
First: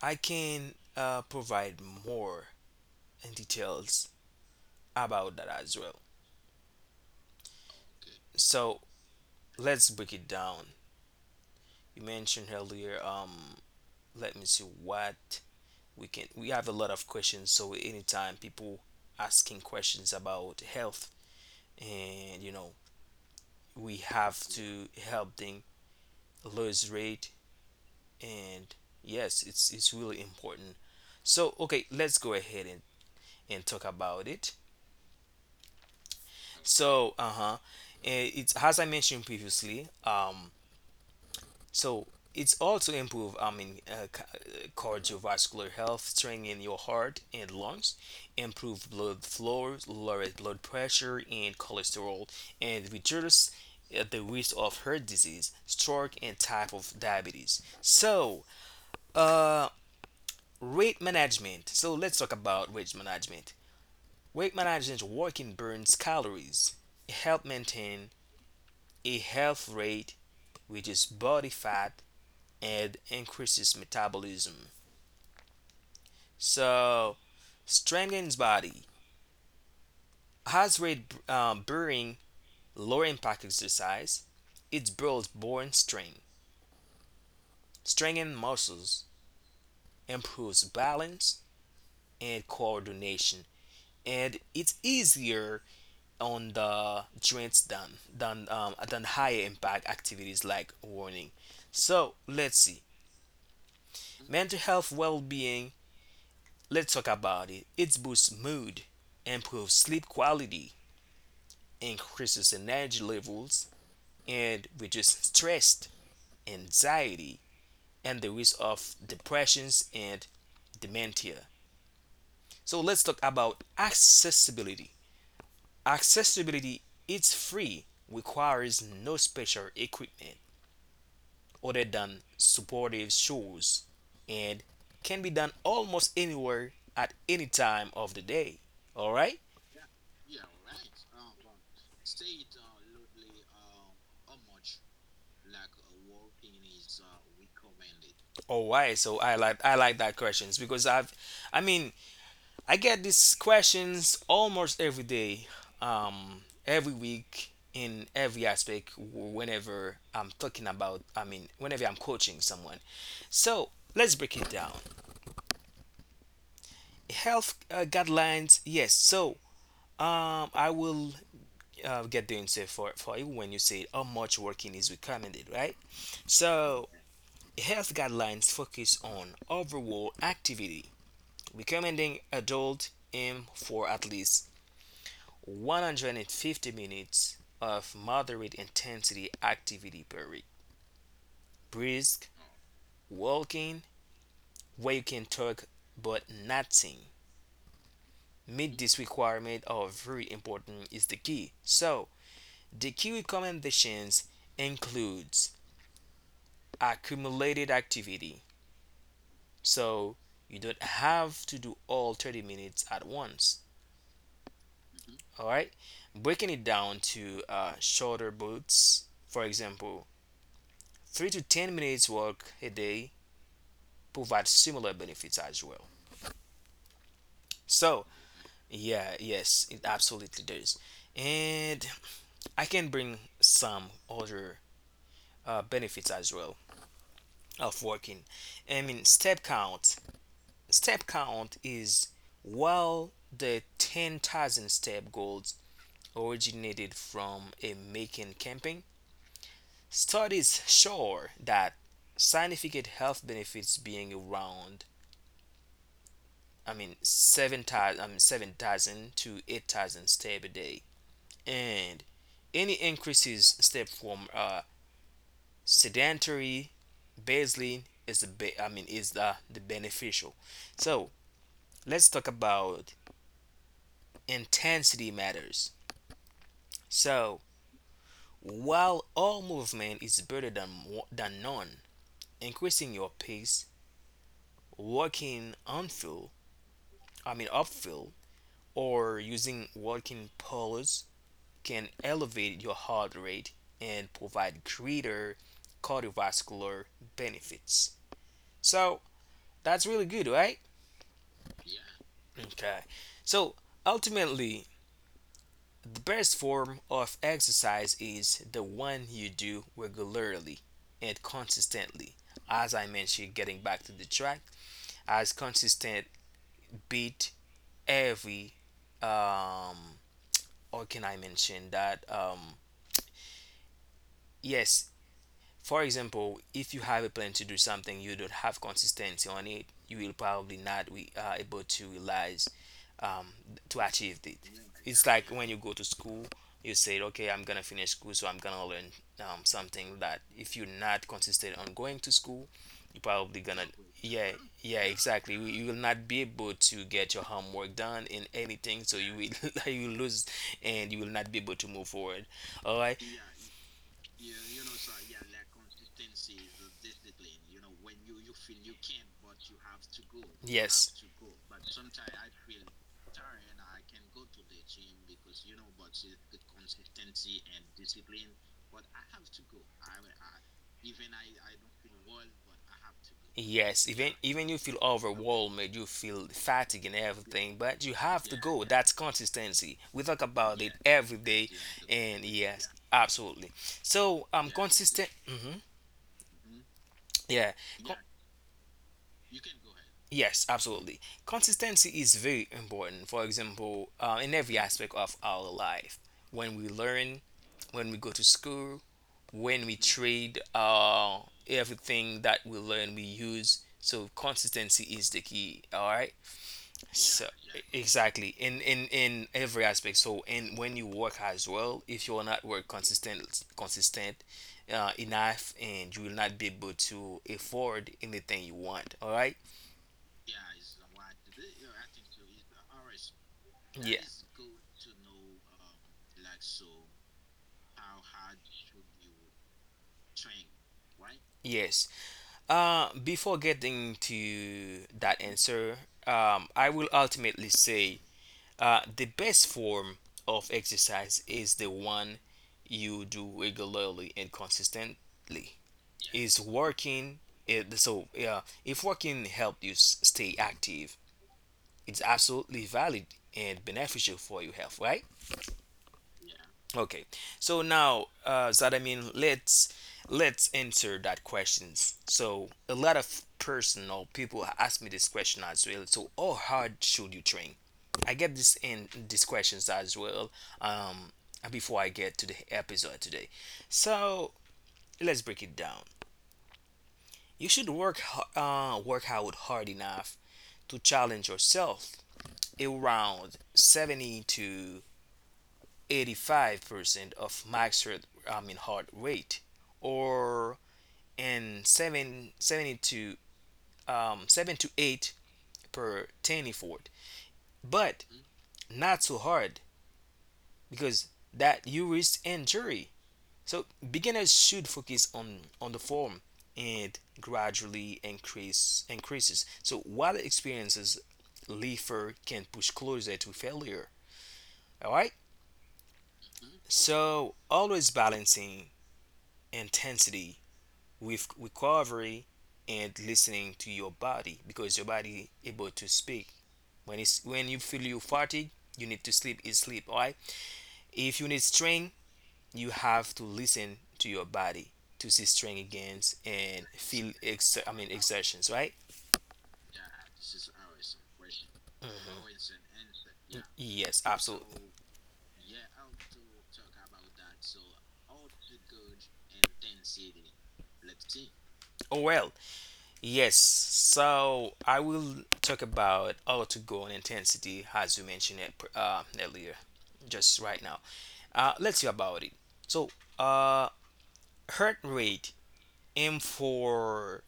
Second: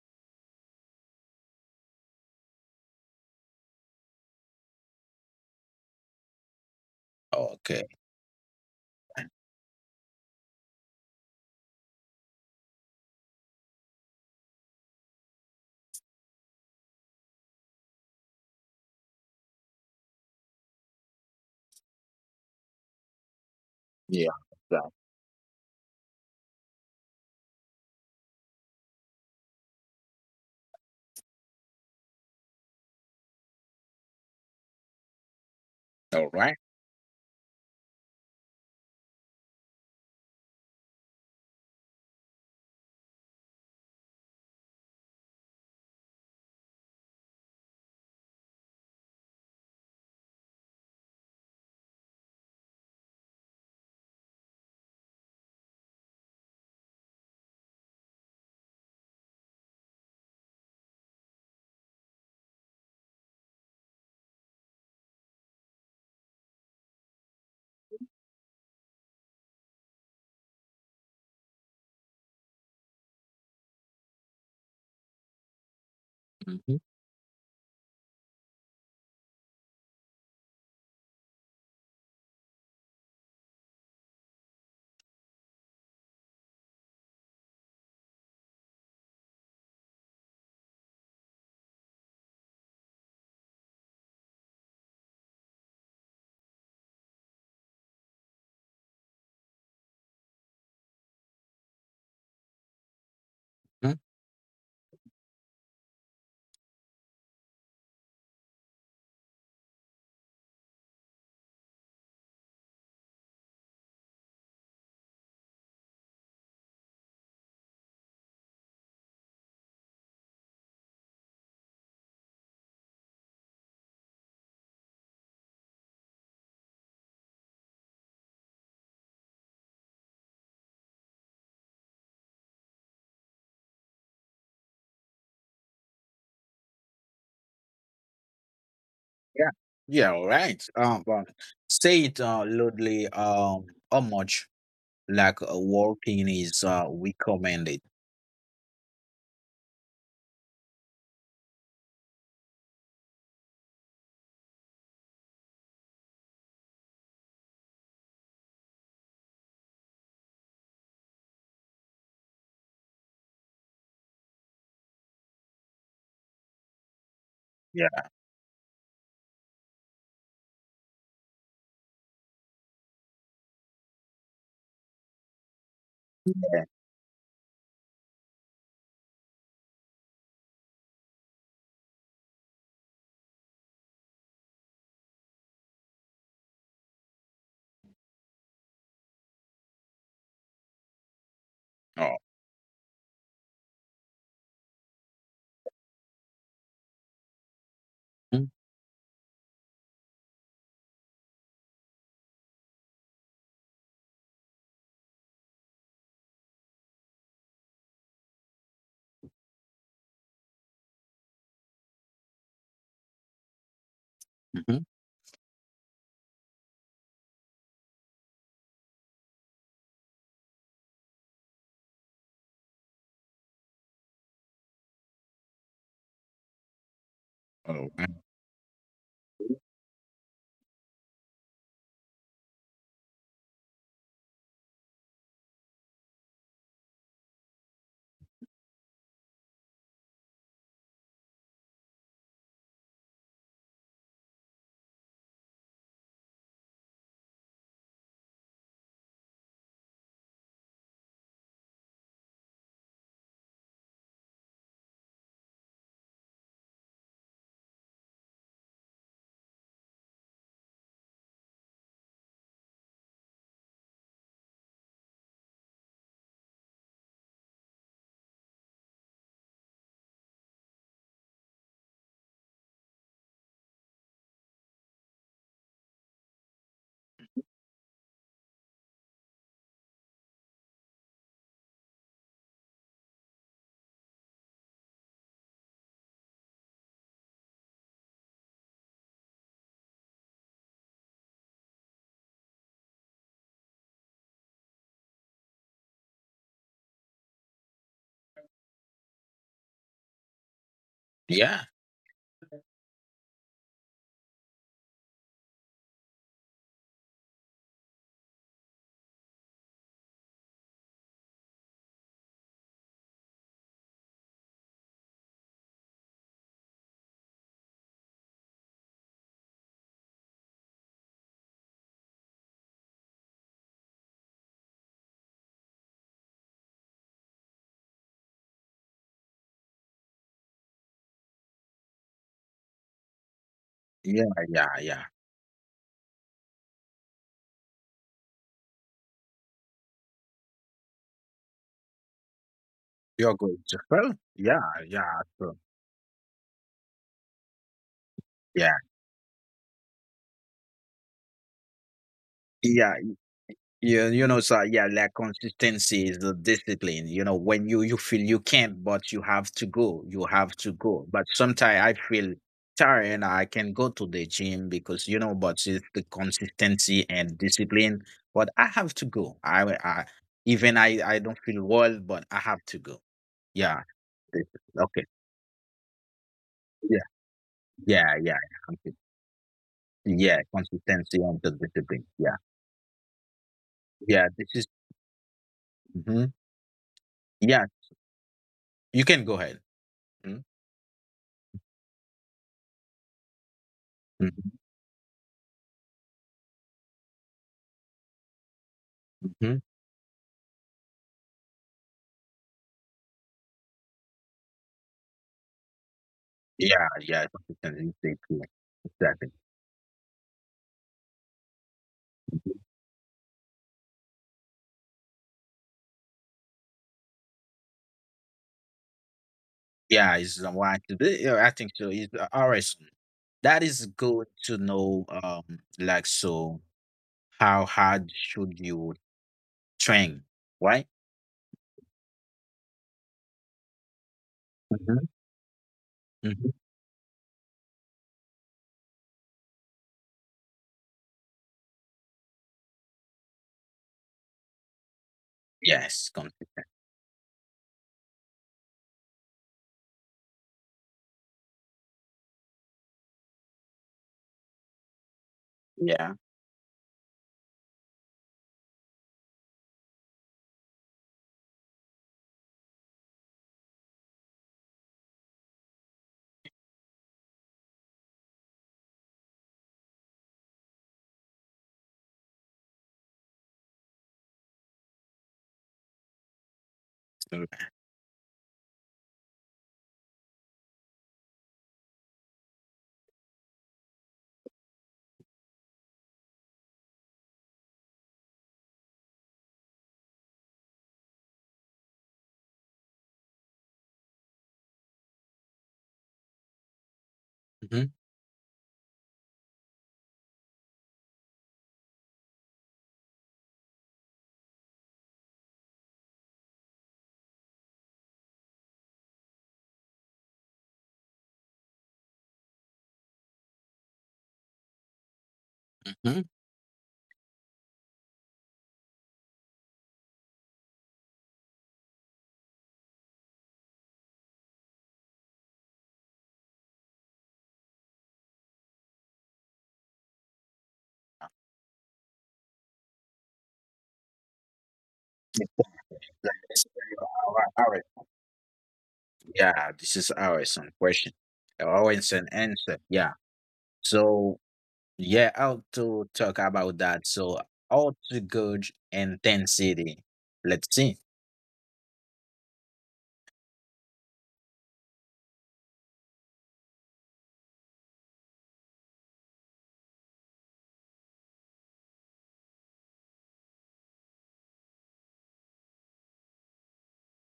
S1: I can provide more details about that as well.
S2: Okay.
S1: So let's break it down. You mentioned earlier. Let me see what we can. We have a lot of questions. So anytime people asking questions about health, and you know, we
S2: Yeah.
S1: have to
S2: That.
S1: help them lose weight. And yes, it's really important. So okay, let's go ahead and talk about it.
S2: All right.
S1: So uh-huh. And it's as I mentioned previously. So it's also improve, I mean cardiovascular health, strengthen your heart and lungs, improve blood flow, lower blood pressure and cholesterol, and reduce the risk of heart disease, stroke, and type of diabetes. So um weight management. So let's talk about weight management. Weight management working burns calories, help maintain a health rate, reduce body fat, and increases metabolism.
S2: Mhm.
S1: So strengthens body. Has rate burning low impact exercise. It builds bone strength, strengthens muscles, improves balance and coordination, and it's easier on the joints than than higher impact activities like running. So let's see.
S2: Mm.
S1: Mental health well-being. Let's talk about it. It boosts mood, improves sleep quality, increases energy levels, and reduces stress, anxiety, and the risk of depressions and dementia. So let's talk about accessibility. Accessibility, it's free, requires no special equipment other than supportive shores, and can be done almost anywhere at any time of the day. All right?
S2: Yeah. Yeah. All right. But say it loudly. How much like walking is recommended?
S1: All right. So I like that questions because I mean, I get these questions almost every day, every week in every aspect whenever I'm talking about I mean, whenever I'm coaching someone. So, let's break it down. Health
S2: Yeah.
S1: guidelines. Yes. So, I will get the answer for you when you say how much working is recommended, right? So, health guidelines focus on overall activity, recommending adult aim for at least 150 minutes of moderate intensity activity per week.
S2: Oh.
S1: Brisk walking, where you can talk but not sing.
S2: Mm.
S1: Meet this requirement are very important is the key. So, the key recommendations includes accumulated activity. So you don't have to do all 30 minutes at once.
S2: Mhm.
S1: All right. Breaking it down to shorter bouts, for example, 3 to 10 minutes work a day provides similar benefits as well.
S2: All
S1: So,
S2: right.
S1: yeah, yes, it absolutely does. And I can bring some other benefits as well of working. I mean, step count. Step count is while the 10,000 step goals originated from a making camping. Studies show that significant health benefits being around 7,000 to 8,000 steps a day. And any increases step from sedentary baseline is the be- I mean is the beneficial. So let's talk about intensity matters. So while all movement is better than none, increasing your pace, walking uphill I mean uphill or using walking poles can elevate your heart rate and provide greater cardiovascular benefits. So that's really good, right?
S2: Yeah.
S1: Okay. So ultimately, the best form of exercise is the one you do regularly and consistently. As I mentioned, getting back to the track, as consistent beat every um or can I mention that yes, for example, if you have a plan to do something you don't have consistency on it you will probably not be able to realize, um, to achieve
S2: Yeah.
S1: it.
S2: Yeah.
S1: It's
S2: Yeah.
S1: like when you go to school, you say, okay, I'm gonna finish school, so I'm gonna learn something that if you're not consistent on going to school, you're probably
S2: You're
S1: gonna,
S2: going to fail.
S1: yeah,
S2: Yeah.
S1: yeah,
S2: Yeah.
S1: exactly. You,
S2: So,
S1: you will not be able to get your homework done in
S2: yeah.
S1: anything, so you will you will lose, and you will not be able to move forward. All right.
S2: Yeah. Yeah, you know, so yeah, like consistency is the discipline. You know, when you feel you can't, but you have to go, you have to
S1: Yes.
S2: go. But sometimes I feel tired and I can go to the gym because you know, but it's the consistency and discipline. But I have to go. I Even I don't feel well, but I have to go.
S1: Yes,
S2: Yeah.
S1: even
S2: this-
S1: you feel
S2: Okay.
S1: overwhelmed, you feel fatigue and
S2: Yeah.
S1: everything, but you have
S2: Yeah.
S1: to
S2: Yeah.
S1: go. That's
S2: Okay.
S1: consistency. We talk
S2: Yeah.
S1: about it every
S2: Consistency
S1: day,
S2: and the discipline.
S1: and
S2: Yeah.
S1: yes, absolutely. So
S2: Yeah. This is.
S1: consistent. Hmm,
S2: Mhm.
S1: yeah.
S2: Yeah.
S1: Con-
S2: You can go ahead.
S1: yes,
S2: Mhm.
S1: absolutely. Consistency is very important. For example, in every
S2: Mhm.
S1: aspect of our life, when we learn, when we go to school, when
S2: Mhm.
S1: we trade, everything that we learn, we use. So consistency is the key. All right.
S2: Yeah,
S1: So
S2: yeah, it's something in
S1: exactly
S2: the same.
S1: in in
S2: Exactly.
S1: every aspect. So and when you work as well, if you are not work consistent enough, and you will not be able to afford anything you want. All right.
S2: Yeah, it's why I did it. Yeah, I think so. It's all right. So that is
S1: Yeah.
S2: good to know. Like so, how hard should you train, right?
S1: Yes. Before getting to
S2: Mm-hmm.
S1: that answer,
S2: Mm-hmm.
S1: I will ultimately say the best form of exercise is the one you do regularly and consistently.
S2: Yes,
S1: Is
S2: come.
S1: working it, so yeah, if working helped you stay active, it's absolutely valid and beneficial for your health, right?
S2: Yeah.
S1: Okay, so now, so that I mean let's answer that questions. So a lot of person or people ask me this question as well. So how hard should you train? I get this in these questions as well. um Before I get to the episode today, so let's break it down. You should
S2: so-
S1: work work out hard enough to challenge yourself. Around 70 to 85% of max heart, I mean heart rate, or in 7 70 to 7 to 8 per 10 effort.
S2: Mhm.
S1: But not so hard because that you risk injury. So beginners should focus on the form and gradually increase increases. So while experiences leafer can push closer to failure. All right.
S2: Mhm.
S1: So always balancing intensity with recovery and listening to your body, because your body is able to speak. When it's when you feel you fatigue, you need to sleep is sleep, all right? If you need strength, you have to listen to your body to see strength against
S2: Like,
S1: and
S2: this is
S1: feel
S2: our, our,
S1: exertions, right?
S2: yeah, this is our some question. Our an
S1: Mhm.
S2: answer. Yeah.
S1: Yes,
S2: So
S1: absolutely.
S2: yeah, how to talk about that. So how to gauge intensity. Let's see.
S1: Oh well, yes. So I will talk about how to go on intensity as you mentioned it earlier, just right now. Let's hear about it. So, uh, heart rate aim for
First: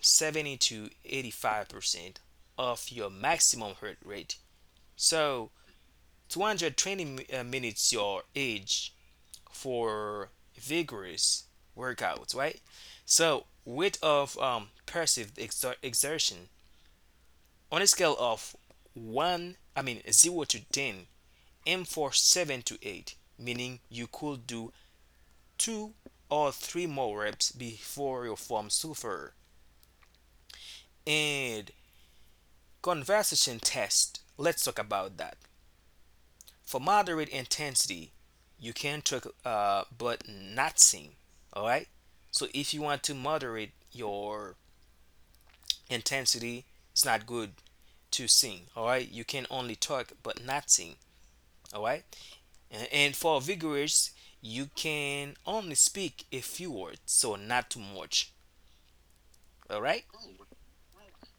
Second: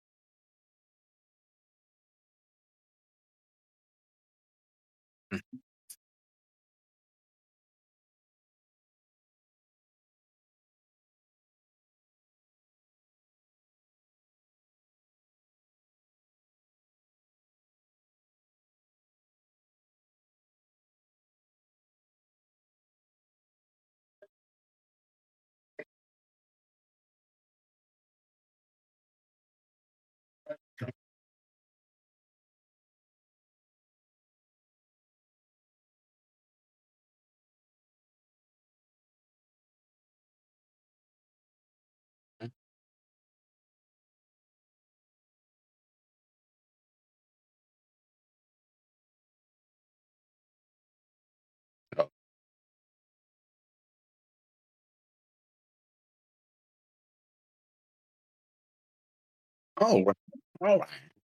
S1: 70 to 85% of your maximum heart rate. So 220 minutes your age for vigorous workouts, right? So, weight of perceived exer- exertion on a scale of 1, I mean 0 to 10, aim for 7 to 8, meaning you could do 2 or 3 more reps before your form suffer. And conversation test, let's talk about that. For moderate intensity, you can talk, but not sing. All right. So if you want to moderate your intensity, it's not good to sing. All right. You can only talk, but not sing. All right.
S2: Oh,
S1: And for vigorous, you can only speak a few words, so not too much. All
S2: all
S1: right.
S2: right, all right.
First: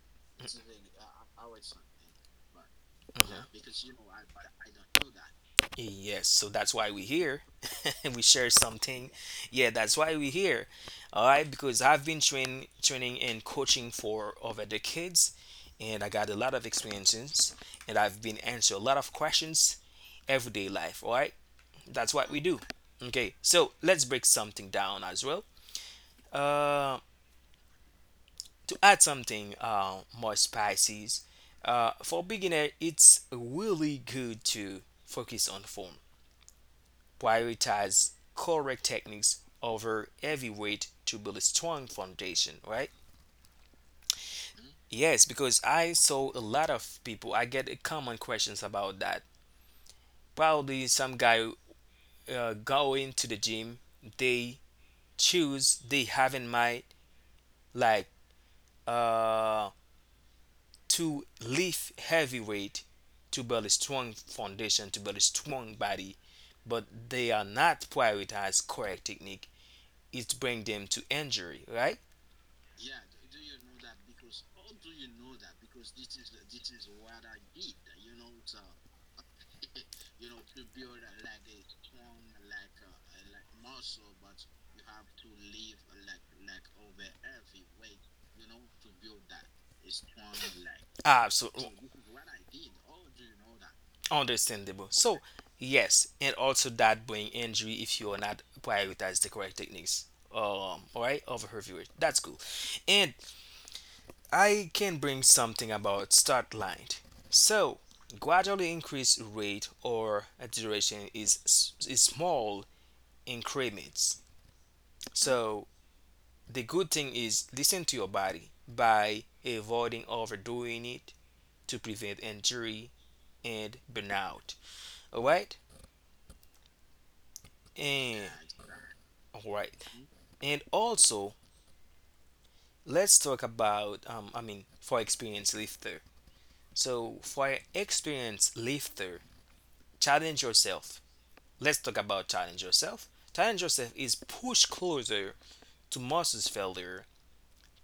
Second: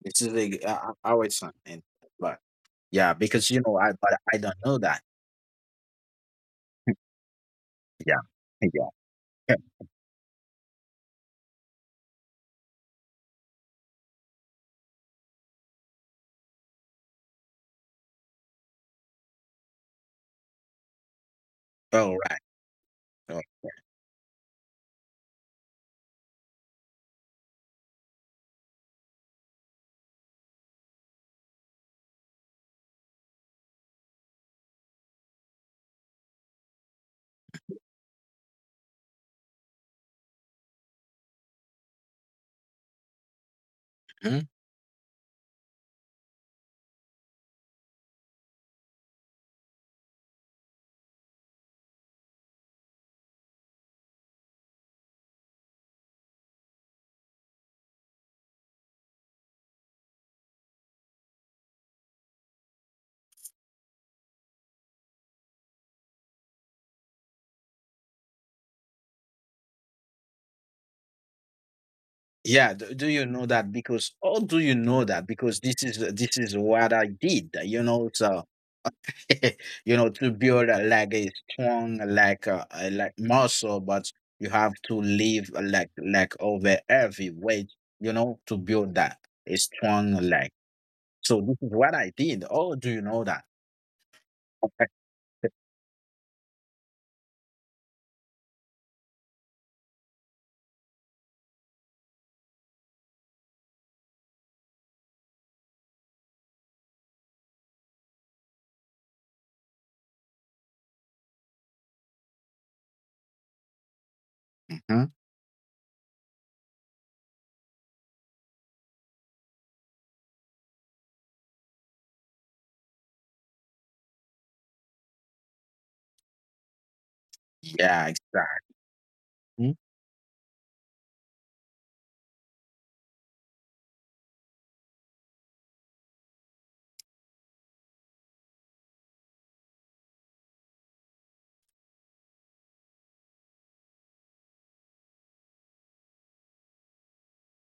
S2: This is like our son, and but yeah, because you know, I
S1: Mhm.
S2: but I don't know that.
S1: That. Yes, so that's why we here.
S2: Yeah,
S1: We share
S2: yeah.
S1: something.
S2: Yeah.
S1: Yeah, that's why we here. All right, because I've been training and coaching for over decades, and I got a lot of experiences, and I've been answer a lot of questions everyday life. All right, that's
S2: All
S1: what we
S2: right.
S1: do. Okay,
S2: All right.
S1: so let's break something down as well. Uh, to add something more spices, for beginner it's really good to focus on form, prioritize correct techniques over heavy weight to build a strong foundation, right?
S2: Mhm.
S1: Yes, because I saw a lot of people. I get common questions about that. Probably some guy going to the gym, they choose, they have in mind, like, um to lift heavy weight to build a strong foundation, to build a strong body, but they are not prioritized correct technique. It bring them to injury, right?
S2: Yeah. Do, do you know that? Because oh, do you know that? Because this is what I did. You know, so you know to build a, like a strong like muscle, but you have to live uh, like over heavy weight. You know to build that a strong leg. So this is
S1: Absolutely
S2: what I did. Oh, do you know that? Okay.
S1: understandable. So yes, and also that bring injury if you are not prioritize the correct techniques. All right, over her viewer. That's cool. And I can bring something about start line. So, gradually increase rate or duration is small increments.
S2: Mhm.
S1: So, the good thing is listen to your body by avoiding overdoing it to prevent injury and burnout. All right?
S2: Yeah,
S1: And
S2: exactly.
S1: all right. And also, let's talk about, for experienced lifter. So, for experienced lifter, challenge yourself. Let's talk about challenge yourself. Challenge yourself is push closer to Moses' failure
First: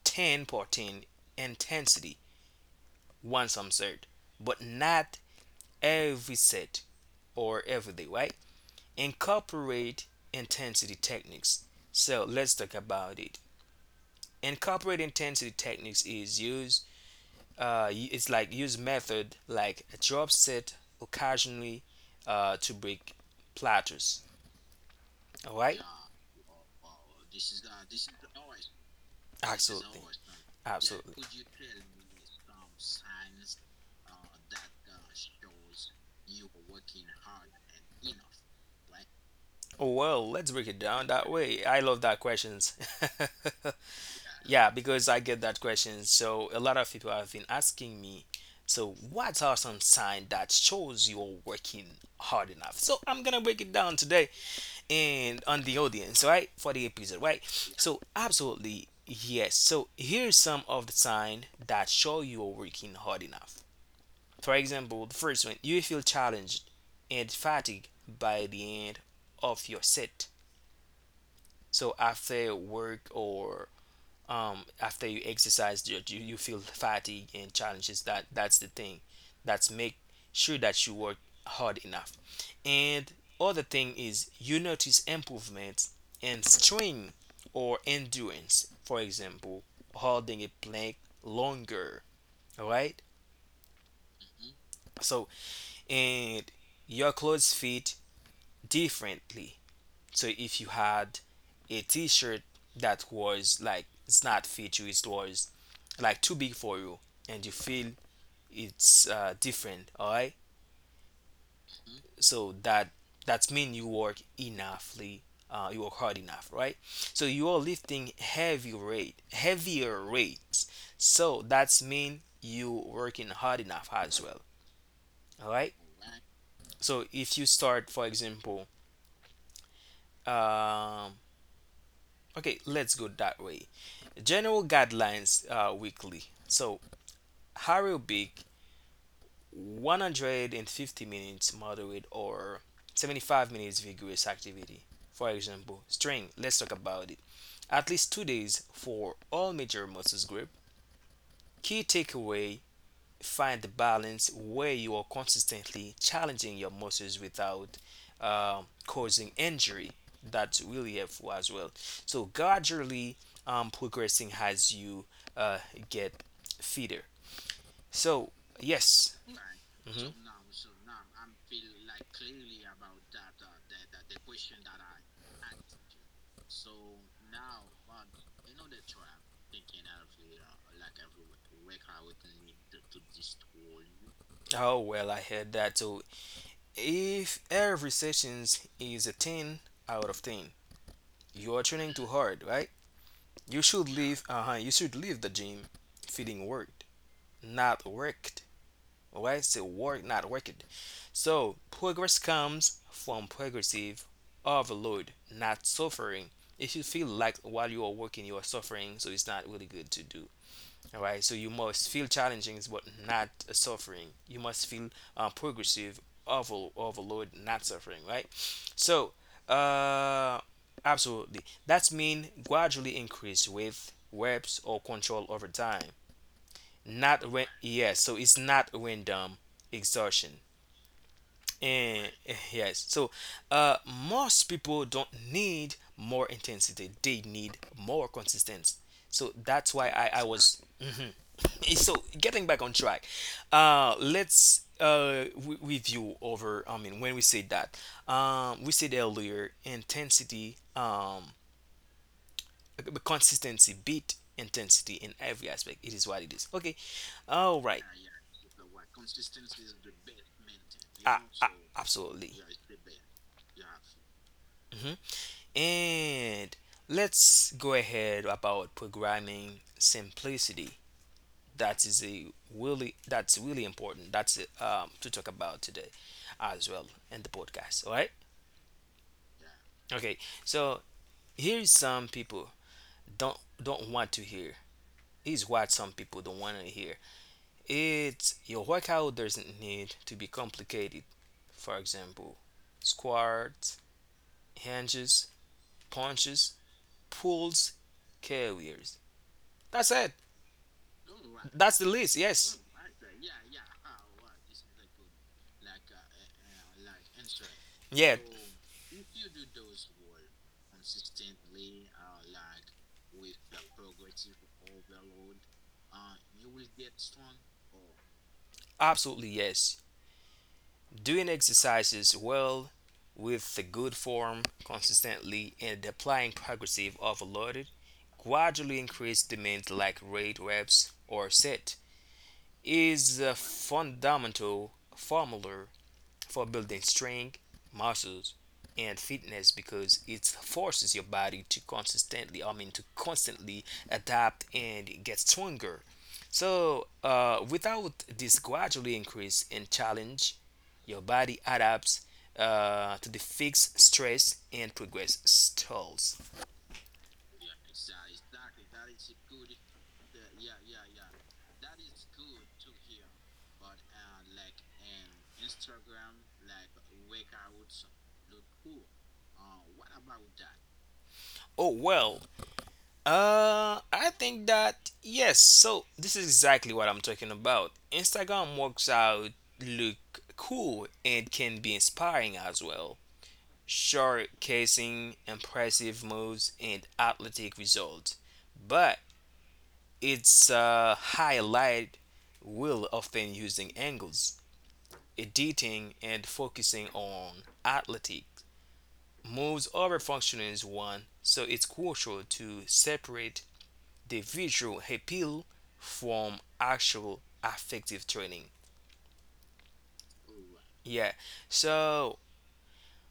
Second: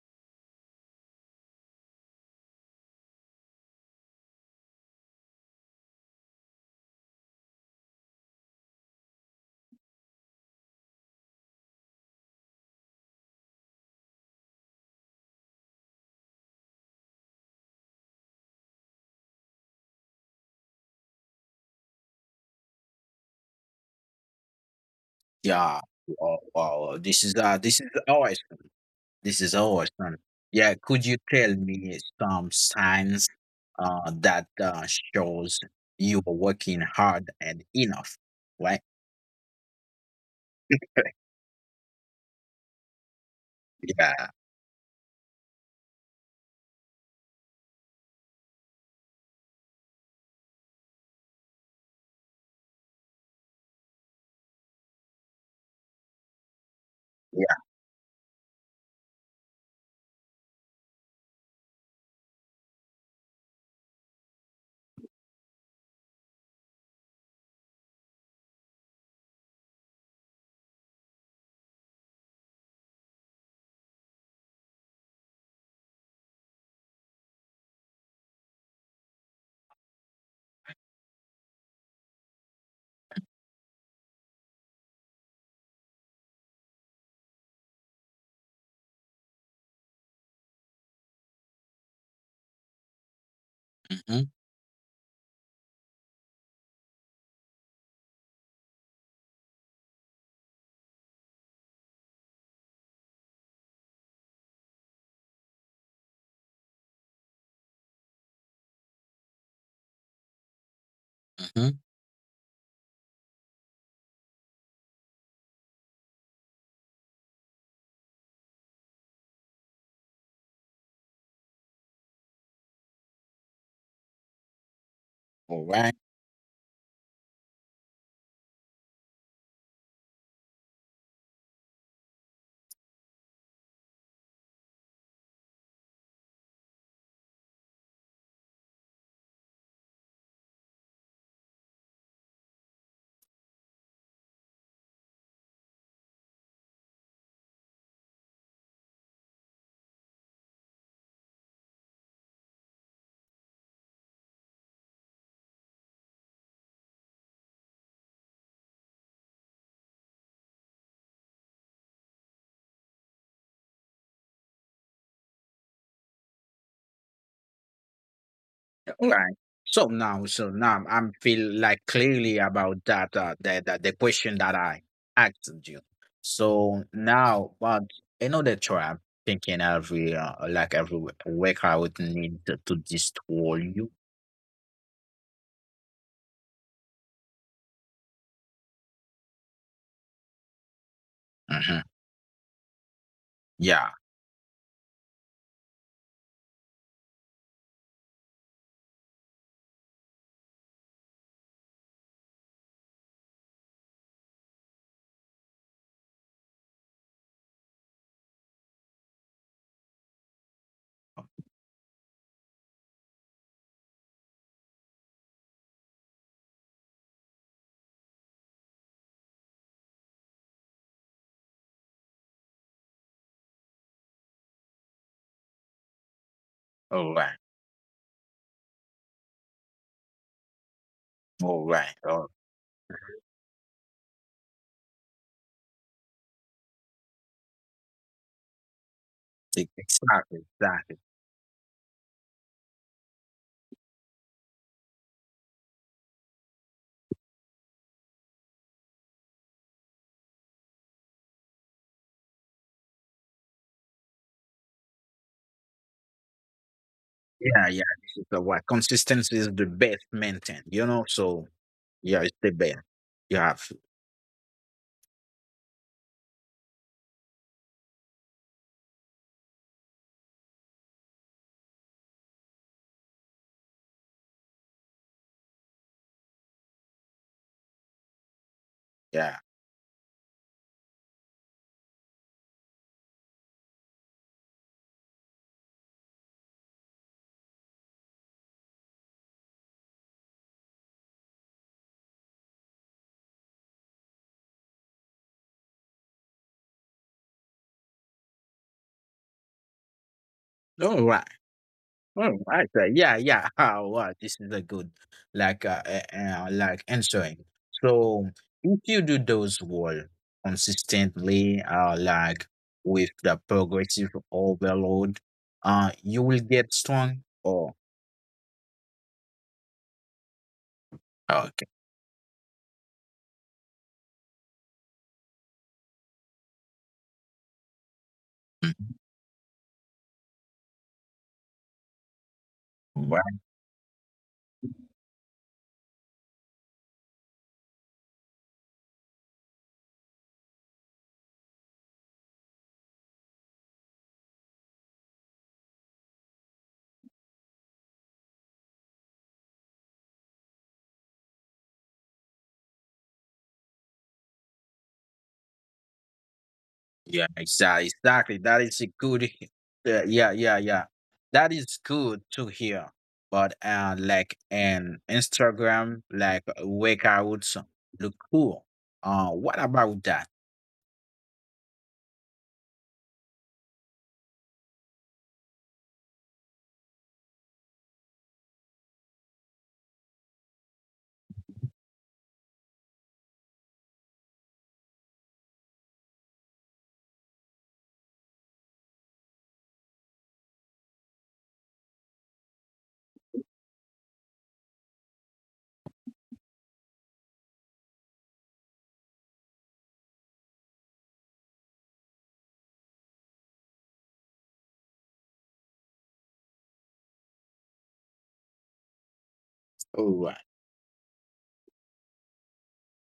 S1: 10 14 intensity once I'm set, but not every set or every day, right? Incorporate intensity techniques. So let's talk about it. Incorporate intensity techniques is use, it's like use method like a drop set occasionally to break plateaus. All right.
S2: Yeah. Oh, wow. This is awesome. This is
S1: Absolutely.
S2: awesome.
S1: Yeah,
S2: Yeah. Could you
S1: absolutely.
S2: tell me some signs that shows you are working hard and enough? Right.
S1: Well, let's break it down that way. I love that questions.
S2: Yeah.
S1: Yeah, because I get that question. So a lot of people have been asking me, so what are some signs that shows you're working hard enough? So I'm gonna break it down today and on the audience, right? For the episode,
S2: Yeah.
S1: right? So absolutely yes. So here's some of the signs that show you're working hard enough. For example, the first one, you feel challenged and fatigued by the end of your set. So after work or after you exercise, you feel fatigued and challenges. That's the thing. That's make sure that you work hard enough. And other thing is you notice improvements in strength or endurance. For example, holding a plank longer. All right.
S2: Hmm.
S1: So and your clothes fit differently. So if you had a t-shirt that was like it's not fit you, it was like too big for you, and you feel it's different, all right?
S2: Hmm.
S1: So that's mean you work enoughly, you work hard enough, right? So you are lifting heavier rates. So that's mean you working hard enough as well, all
S2: All
S1: right?
S2: right.
S1: So if you start, for example, um, okay, let's go that way. General guidelines weekly. So aerobic 150 minutes moderate or 75 minutes vigorous activity. For example, strength, let's talk about it. At least 2 days for all major muscles group. Key takeaway find the balance where you are consistently challenging your muscles without causing injury. That's really helpful as well. So gradually progressing as you uh, get fitter. So
S2: All
S1: yes.
S2: right. So
S1: So mhm.
S2: now, so now I'm feel like clearly about that the question that I asked you. So now, but another try I'm thinking every week I would need to destroy you.
S1: Oh well, I heard that. So if every sessions is a 10 out of 10, you are
S2: Hmm.
S1: training too hard, right? You
S2: Yeah.
S1: should leave. Uh huh. You should leave the gym feeling worked, not worked. Why say work, not worked? So progress comes from progressive overload, not suffering. If you feel like while you are working you are suffering, so it's not really good to do. All right, so you must feel challenging, but not suffering. You must feel progressive overload, not suffering. Right. So, uh, absolutely. That's mean gradually increase with reps or control over time.
S2: All right.
S1: Not when yes. So it's not random exhaustion.
S2: All right.
S1: And
S2: Oh,
S1: yes, uh, most people don't need more intensity; they need more consistency. So that's why I
S2: exactly.
S1: was.
S2: Exactly.
S1: Mhm. So getting back on track, let's review over. I mean, when we said that, we said earlier intensity, consistency beat intensity in every aspect. It is what it is. Okay,
S2: Yeah.
S1: oh,
S2: Yeah.
S1: right, yeah.
S2: This is the why consistency is the best maintain. You know.
S1: Ah,
S2: So
S1: ah,
S2: yeah, it's
S1: absolutely.
S2: the best. You have.
S1: Mhm. And let's go ahead about programming simplicity. That is a really important. That's to talk about today as well in the podcast. All right.
S2: Yeah.
S1: Okay. So here's some people don't want to hear. Is what some people don't want to hear. It's your workout doesn't need to be complicated. For example, squats, hinges, punches, pulls, carriers. That's it.
S2: All right.
S1: That's the list.
S2: Oh, I
S1: Yes. Oh,
S2: say,
S1: I
S2: yeah,
S1: say, yeah,
S2: yeah.
S1: yeah.
S2: Oh,
S1: Ah,
S2: wow, this
S1: wow,
S2: is a
S1: this is
S2: good,
S1: like good.
S2: like answering.
S1: Yeah,
S2: So,
S1: so,
S2: if you do those work consistently, like with the progressive overload, you will get strong. Oh,
S1: absolutely yes. Doing
S2: okay.
S1: exercises well with the good form consistently and applying progressive overloaded gradually
S2: Mhm.
S1: increased demands like rate reps or set is a fundamental formula for building strength, muscles, and fitness because it forces your body to consistently, I mean, to constantly adapt and get stronger. Without this gradually increase in challenge, your body adapts to the fixed stress and progress stalls.
S2: Yeah, exactly, exactly. That is a good. Yeah, yeah, yeah, yeah. That is good to hear. But like an Instagram, like workouts look cool. What about that?
S1: Oh well, I think that yes. So this is exactly what I'm talking about. Instagram works out look cool and can be inspiring as well. Showcasing impressive moves and athletic results, but its highlight will often using angles, editing, and focusing on athletic moves over functioning is one. So it's crucial to separate the visual appeal from actual affective training.
S2: All right,
S1: Yeah, so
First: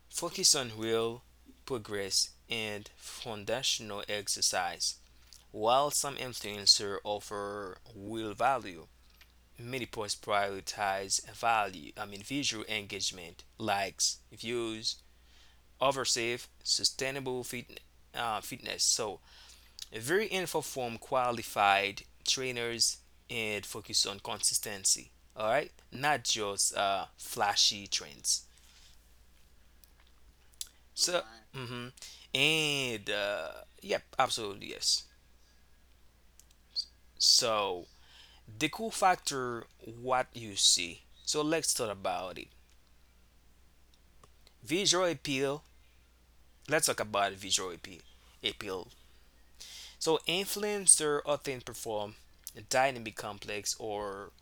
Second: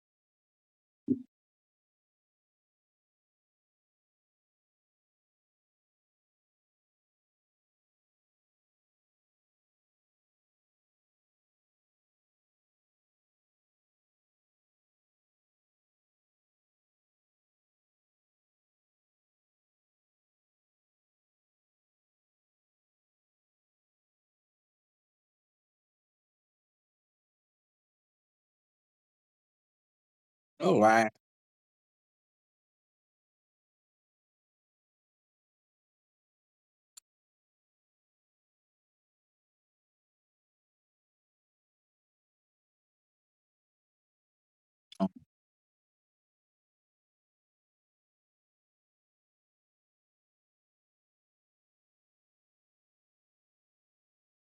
S1: focus on real progress and foundational exercise. While some influencers offer real value, many posts prioritize value, I mean visual engagement, likes, views, over safe, sustainable fit, fitness. So very info from qualified trainers and focus on consistency. All right, not just flashy trends.
S2: all right.
S1: So, mhm, and yep, absolutely yes. So the cool factor, what you see. So let's talk about it. Visual
S2: Um,
S1: appeal. Let's talk about visual appeal. Appeal. So influencer often perform dynamic complex or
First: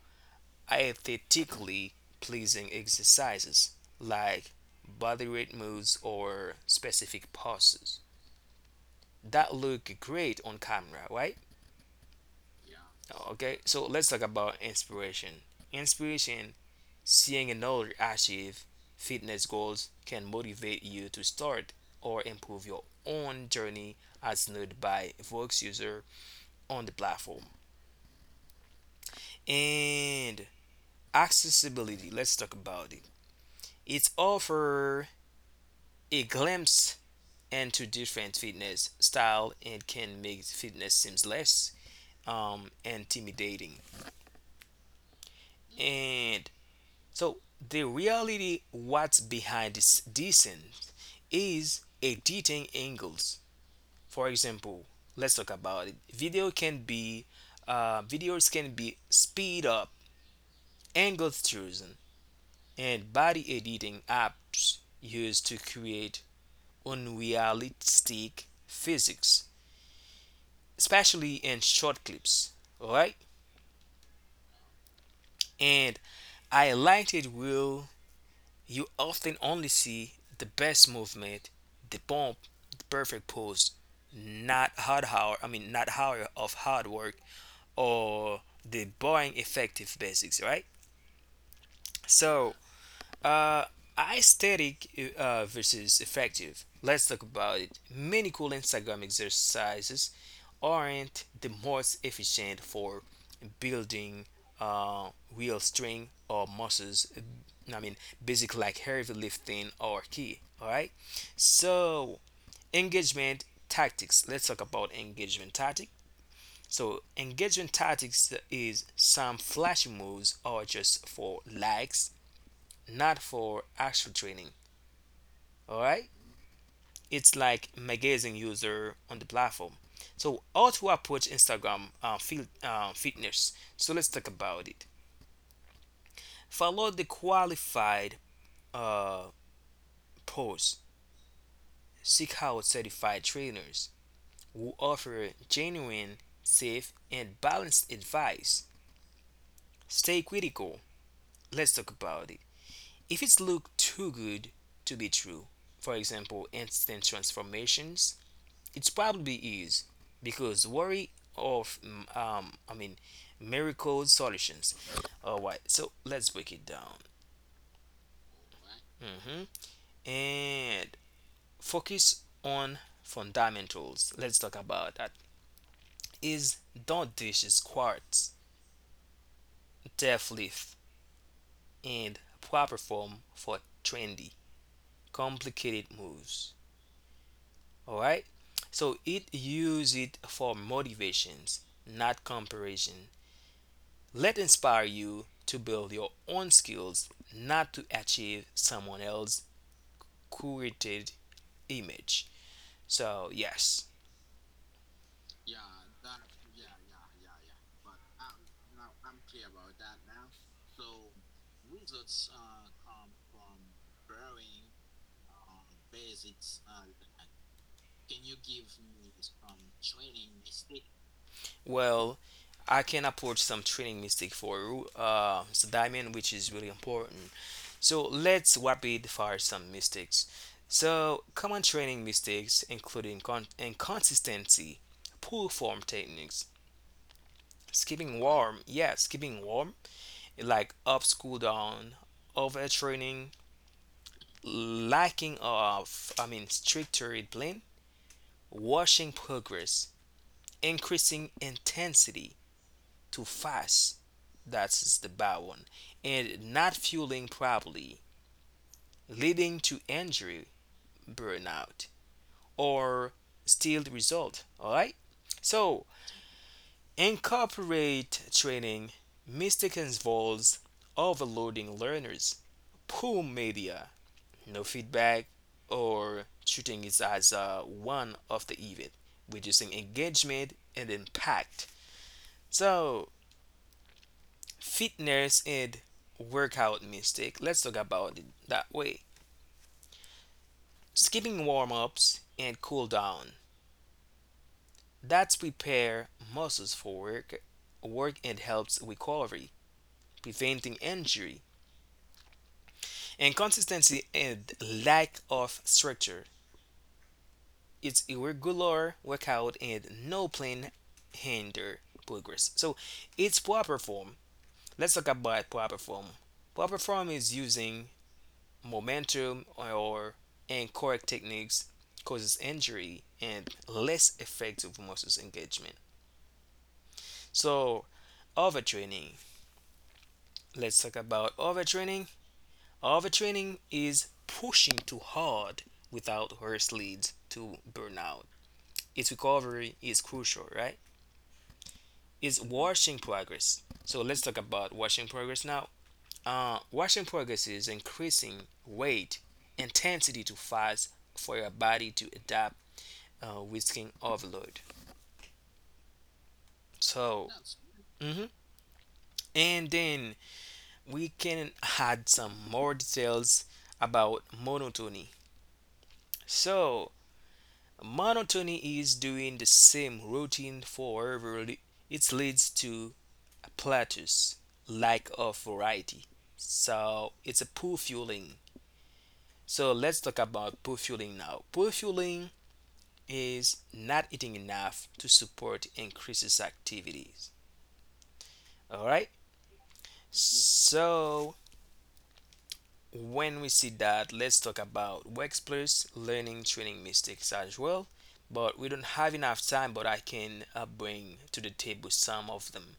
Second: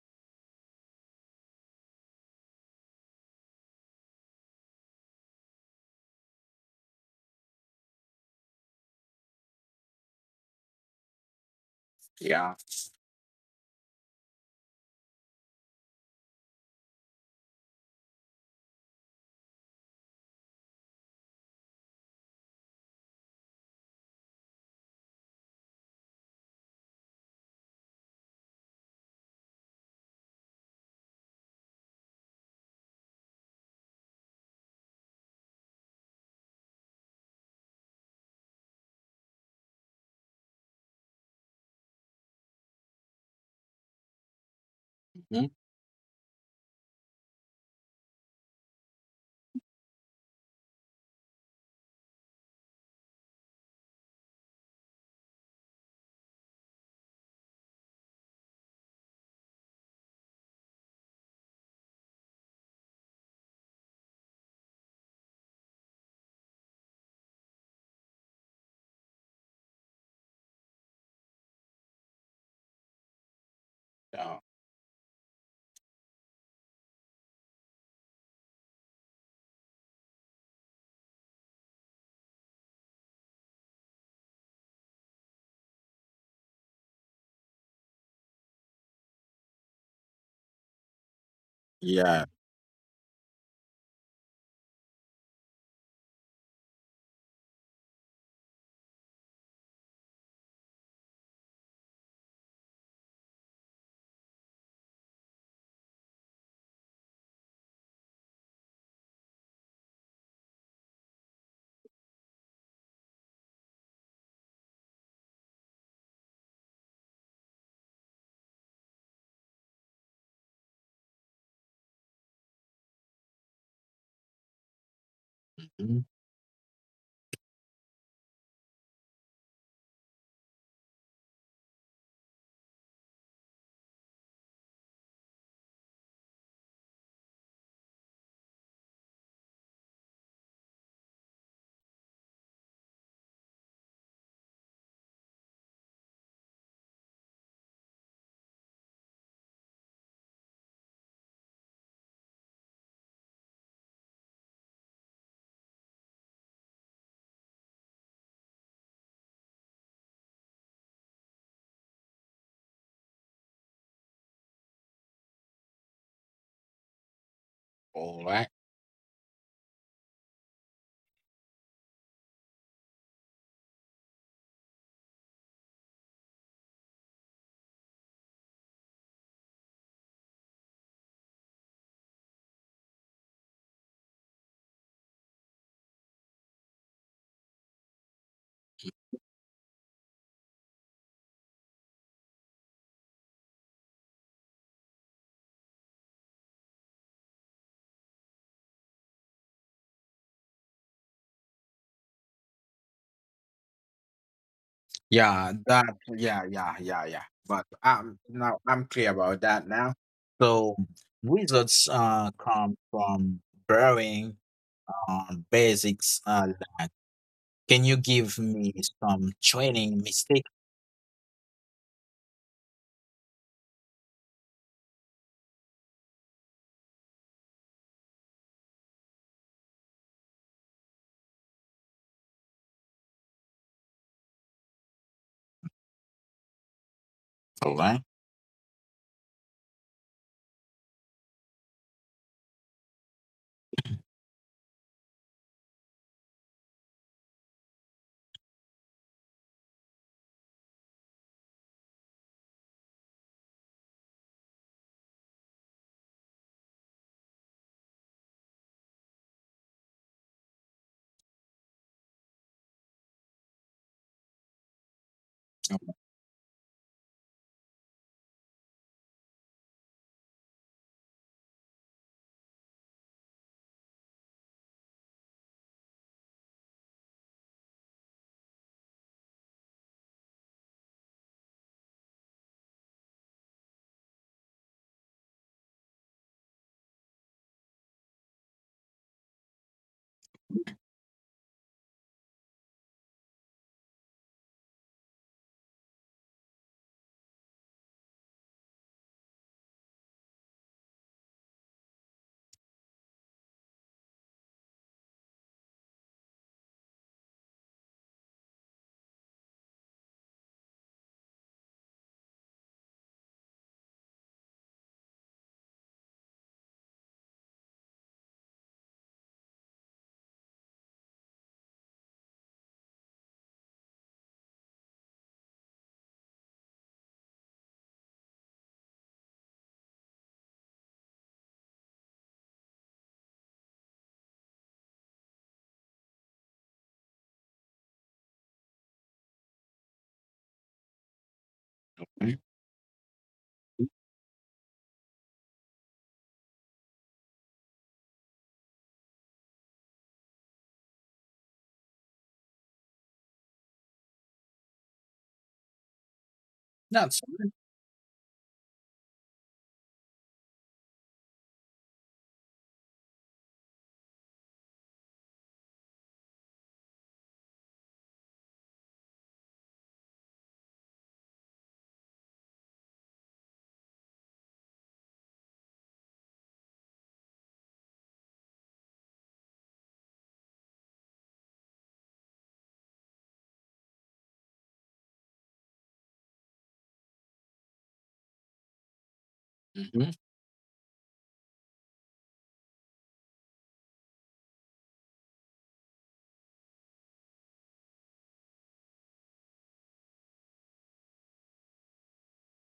S1: aesthetically pleasing exercises like body weight moves or specific poses that look great on camera, right?
S2: yeah,
S1: Okay, so let's talk about inspiration. Inspiration, seeing another achieve fitness goals, can motivate you to start or improve your own journey as noted by Vox user on the platform. And accessibility, let's talk about it. It offers a glimpse and to different fitness style and can make fitness seems less intimidating.
S2: mhm,
S1: And so the reality what's behind this descent is editing angles. For example, let's talk about it. Videos can be speed up, angles chosen, and body editing apps used to create unrealistic physics, especially in short clips. Alright?
S2: yeah,
S1: And highlighted will you often only see the best movement, the bump, the perfect pose, not hard hour, I mean not hour of hard work or the boring effective basics, right?
S2: yeah.
S1: So uh, aesthetic versus effective. Let's talk about it. Many cool Instagram exercises aren't the most efficient for building uh, real strength or muscles. I mean, basic like heavy lifting or key. All right. So engagement tactics. Let's talk about engagement tactic. So engagement tactics is some flashy moves or just for likes, not for actual training. All
S2: Mhm.
S1: right, it's like magazine user on the platform. So how to approach Instagram fitness? So let's talk about it. Follow the qualified uh, posts. Seek out certified trainers who offer genuine, safe, and balanced advice. Stay critical. Let's talk about it. If it's look too good to be true, for example, instant transformations, it's probably is because worry of I mean miracle solutions. All right, so let's break it down.
S2: All right.
S1: Hmm And focus on fundamentals. Let's talk about that. Is don't dish is quartz, death leaf, and proper form for trendy, complicated moves. All right. So it use it for motivations, not comparison. Let it inspire you to build your own skills, not to achieve someone else's curated image. So yes,
S2: Yeah, that. Yeah, yeah, yeah, yeah. But now I'm clear about that now. So results come from borrowing on basics. Like, can you give me some training mistakes?
S1: well, I can approach some training mistake for you, so diamond, which is really important. So let's rapid fire some mistakes. So common training mistakes including inconsistency, poor form techniques,
S2: All right.
S1: skipping warm, yeah, skipping warm, like up, school down, overtraining, lacking of, I mean, stricter blame, washing progress, increasing intensity too fast. That's the bad one. And not fueling properly, leading to injury, burnout, or still the result. All right. So
S2: All
S1: incorporate training. Mistakes involves overloading learners, poor media, no feedback or treating it as one of the event, reducing engagement and impact. So, fitness and workout mistake. Let's talk about it that way. Skipping warm ups and cool down. That's prepare muscles for work, work and helps recovery, preventing injury, inconsistency and lack of structure. Its irregular workout and no plan hinder progress. So its proper form. Let's talk about proper form. Proper form is using momentum or incorrect techniques causes injury and less effective muscles engagement. So overtraining. Let's talk about overtraining. Overtraining is pushing too hard without rest leads to burnout. Its recovery is crucial, right? Is
S2: right.
S1: washing progress. So let's talk about washing progress now. Washing progress is increasing weight intensity too fast for your body to adapt, risking overload. So,
S2: That's
S1: mhm, and then we can add some more details about monotony. So, monotony is doing the same routine forever. It leads to plateaus, lack of variety. So it's a poor fueling. So let's talk about poor fueling now. Poor fueling is not eating enough to support increases activities. All right.
S2: mm-hmm.
S1: So when we see that, let's talk about workplace learning training mistakes as well. But we don't have enough time, but I can bring to the table some of them.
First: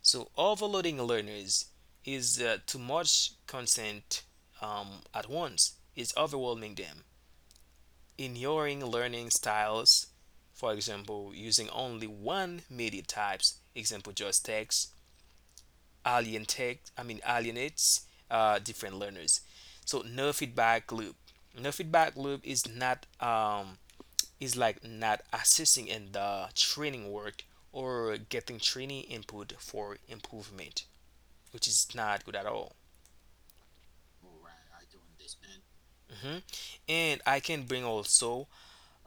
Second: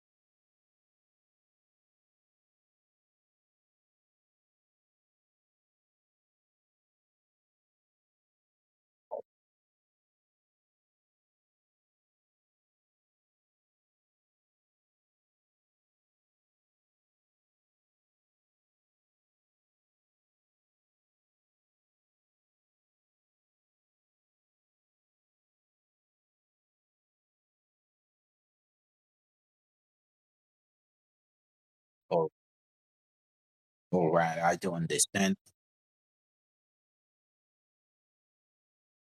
S1: So overloading learners is too much content at once is overwhelming them. Ignoring learning styles, for example, using only one media types, example just text, alien text, I mean alienates different learners. So no feedback loop. No feedback loop is not is like not assisting in the training work or getting training input for improvement which is
S2: all,
S1: not good at all.
S2: all right. I do understand.
S1: Hmm And I can bring also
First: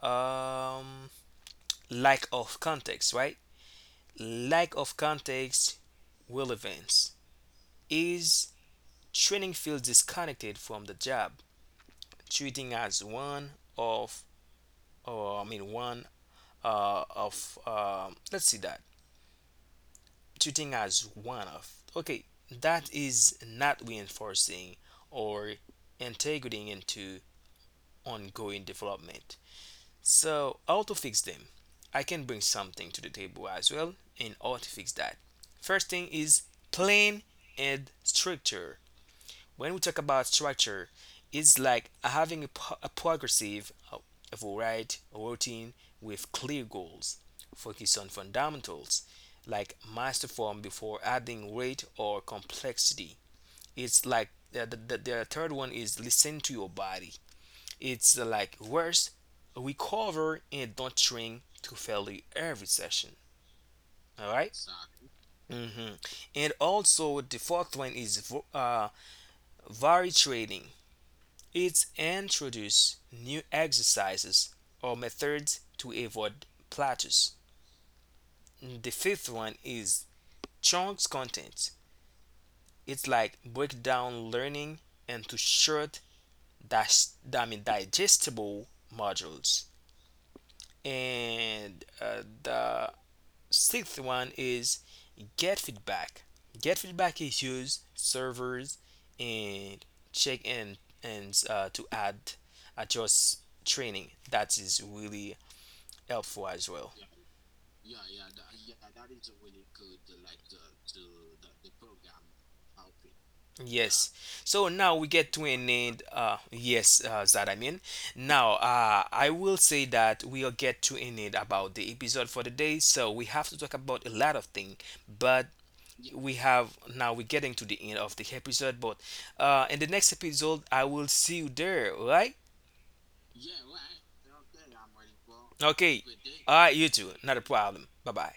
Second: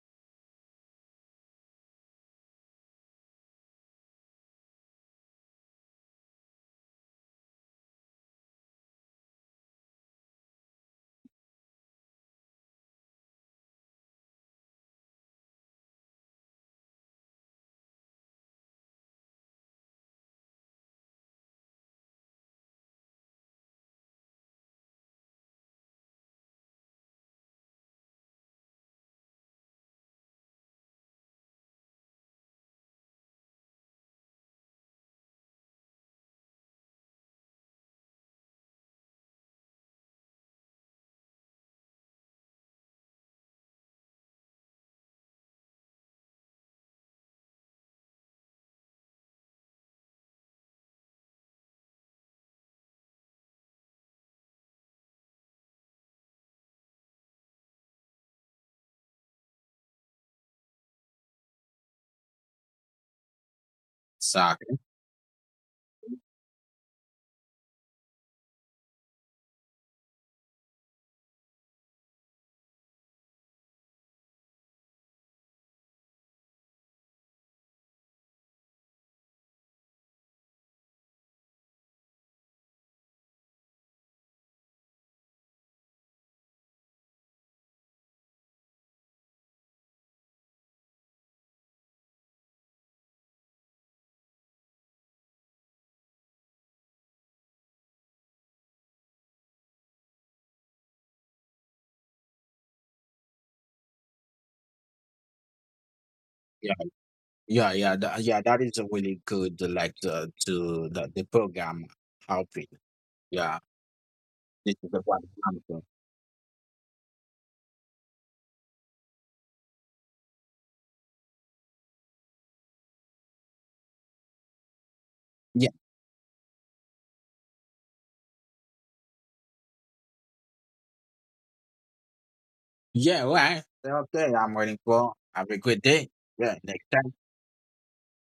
S1: um, lack of context, right? Lack of context relevance is training feels disconnected from the job, treating as one of, or I mean one let's see that treating as one of. Okay, that is not reinforcing or integrating into ongoing development. So, how to fix them? I can bring something to the table as well and how to fix that. First thing is plan and structure. When we talk about structure, it's like having a, a progressive of a right routine with clear goals. Focus on fundamentals like master form before adding weight or complexity. It's like the third one is listen to your body it's like worse we cover and don't train to failure every session. All right.
S2: Exactly.
S1: Mm-hmm. And also, the fourth one is vari trading. It's introduce new exercises or methods to avoid plateaus. The fifth one is chunks content. It's like break down learning into short, dash, I mean, digestible modules. And the sixth one is get feedback. Get feedback is use servers and check in and to add adjust training. That is really helpful as
S2: Yeah,
S1: well.
S2: yeah. That is a really good, like, the program helping. Yeah,
S1: Yes. So
S2: this is
S1: now
S2: the
S1: we
S2: one.
S1: get to an
S2: Example.
S1: end. Yes, that I mean. Now, I will say that we'll get to an end about the episode for the day. So we have to talk about a lot of things, but
S2: Yeah,
S1: we have now we're getting to the end of the episode. But in the next episode, I will see you there. All right?
S2: yeah, all right. Okay, I'm waiting for. Have a good
S1: Okay.
S2: day.
S1: All
S2: Yeah,
S1: right,
S2: next
S1: you too.
S2: time.
S1: Not a problem. Bye bye.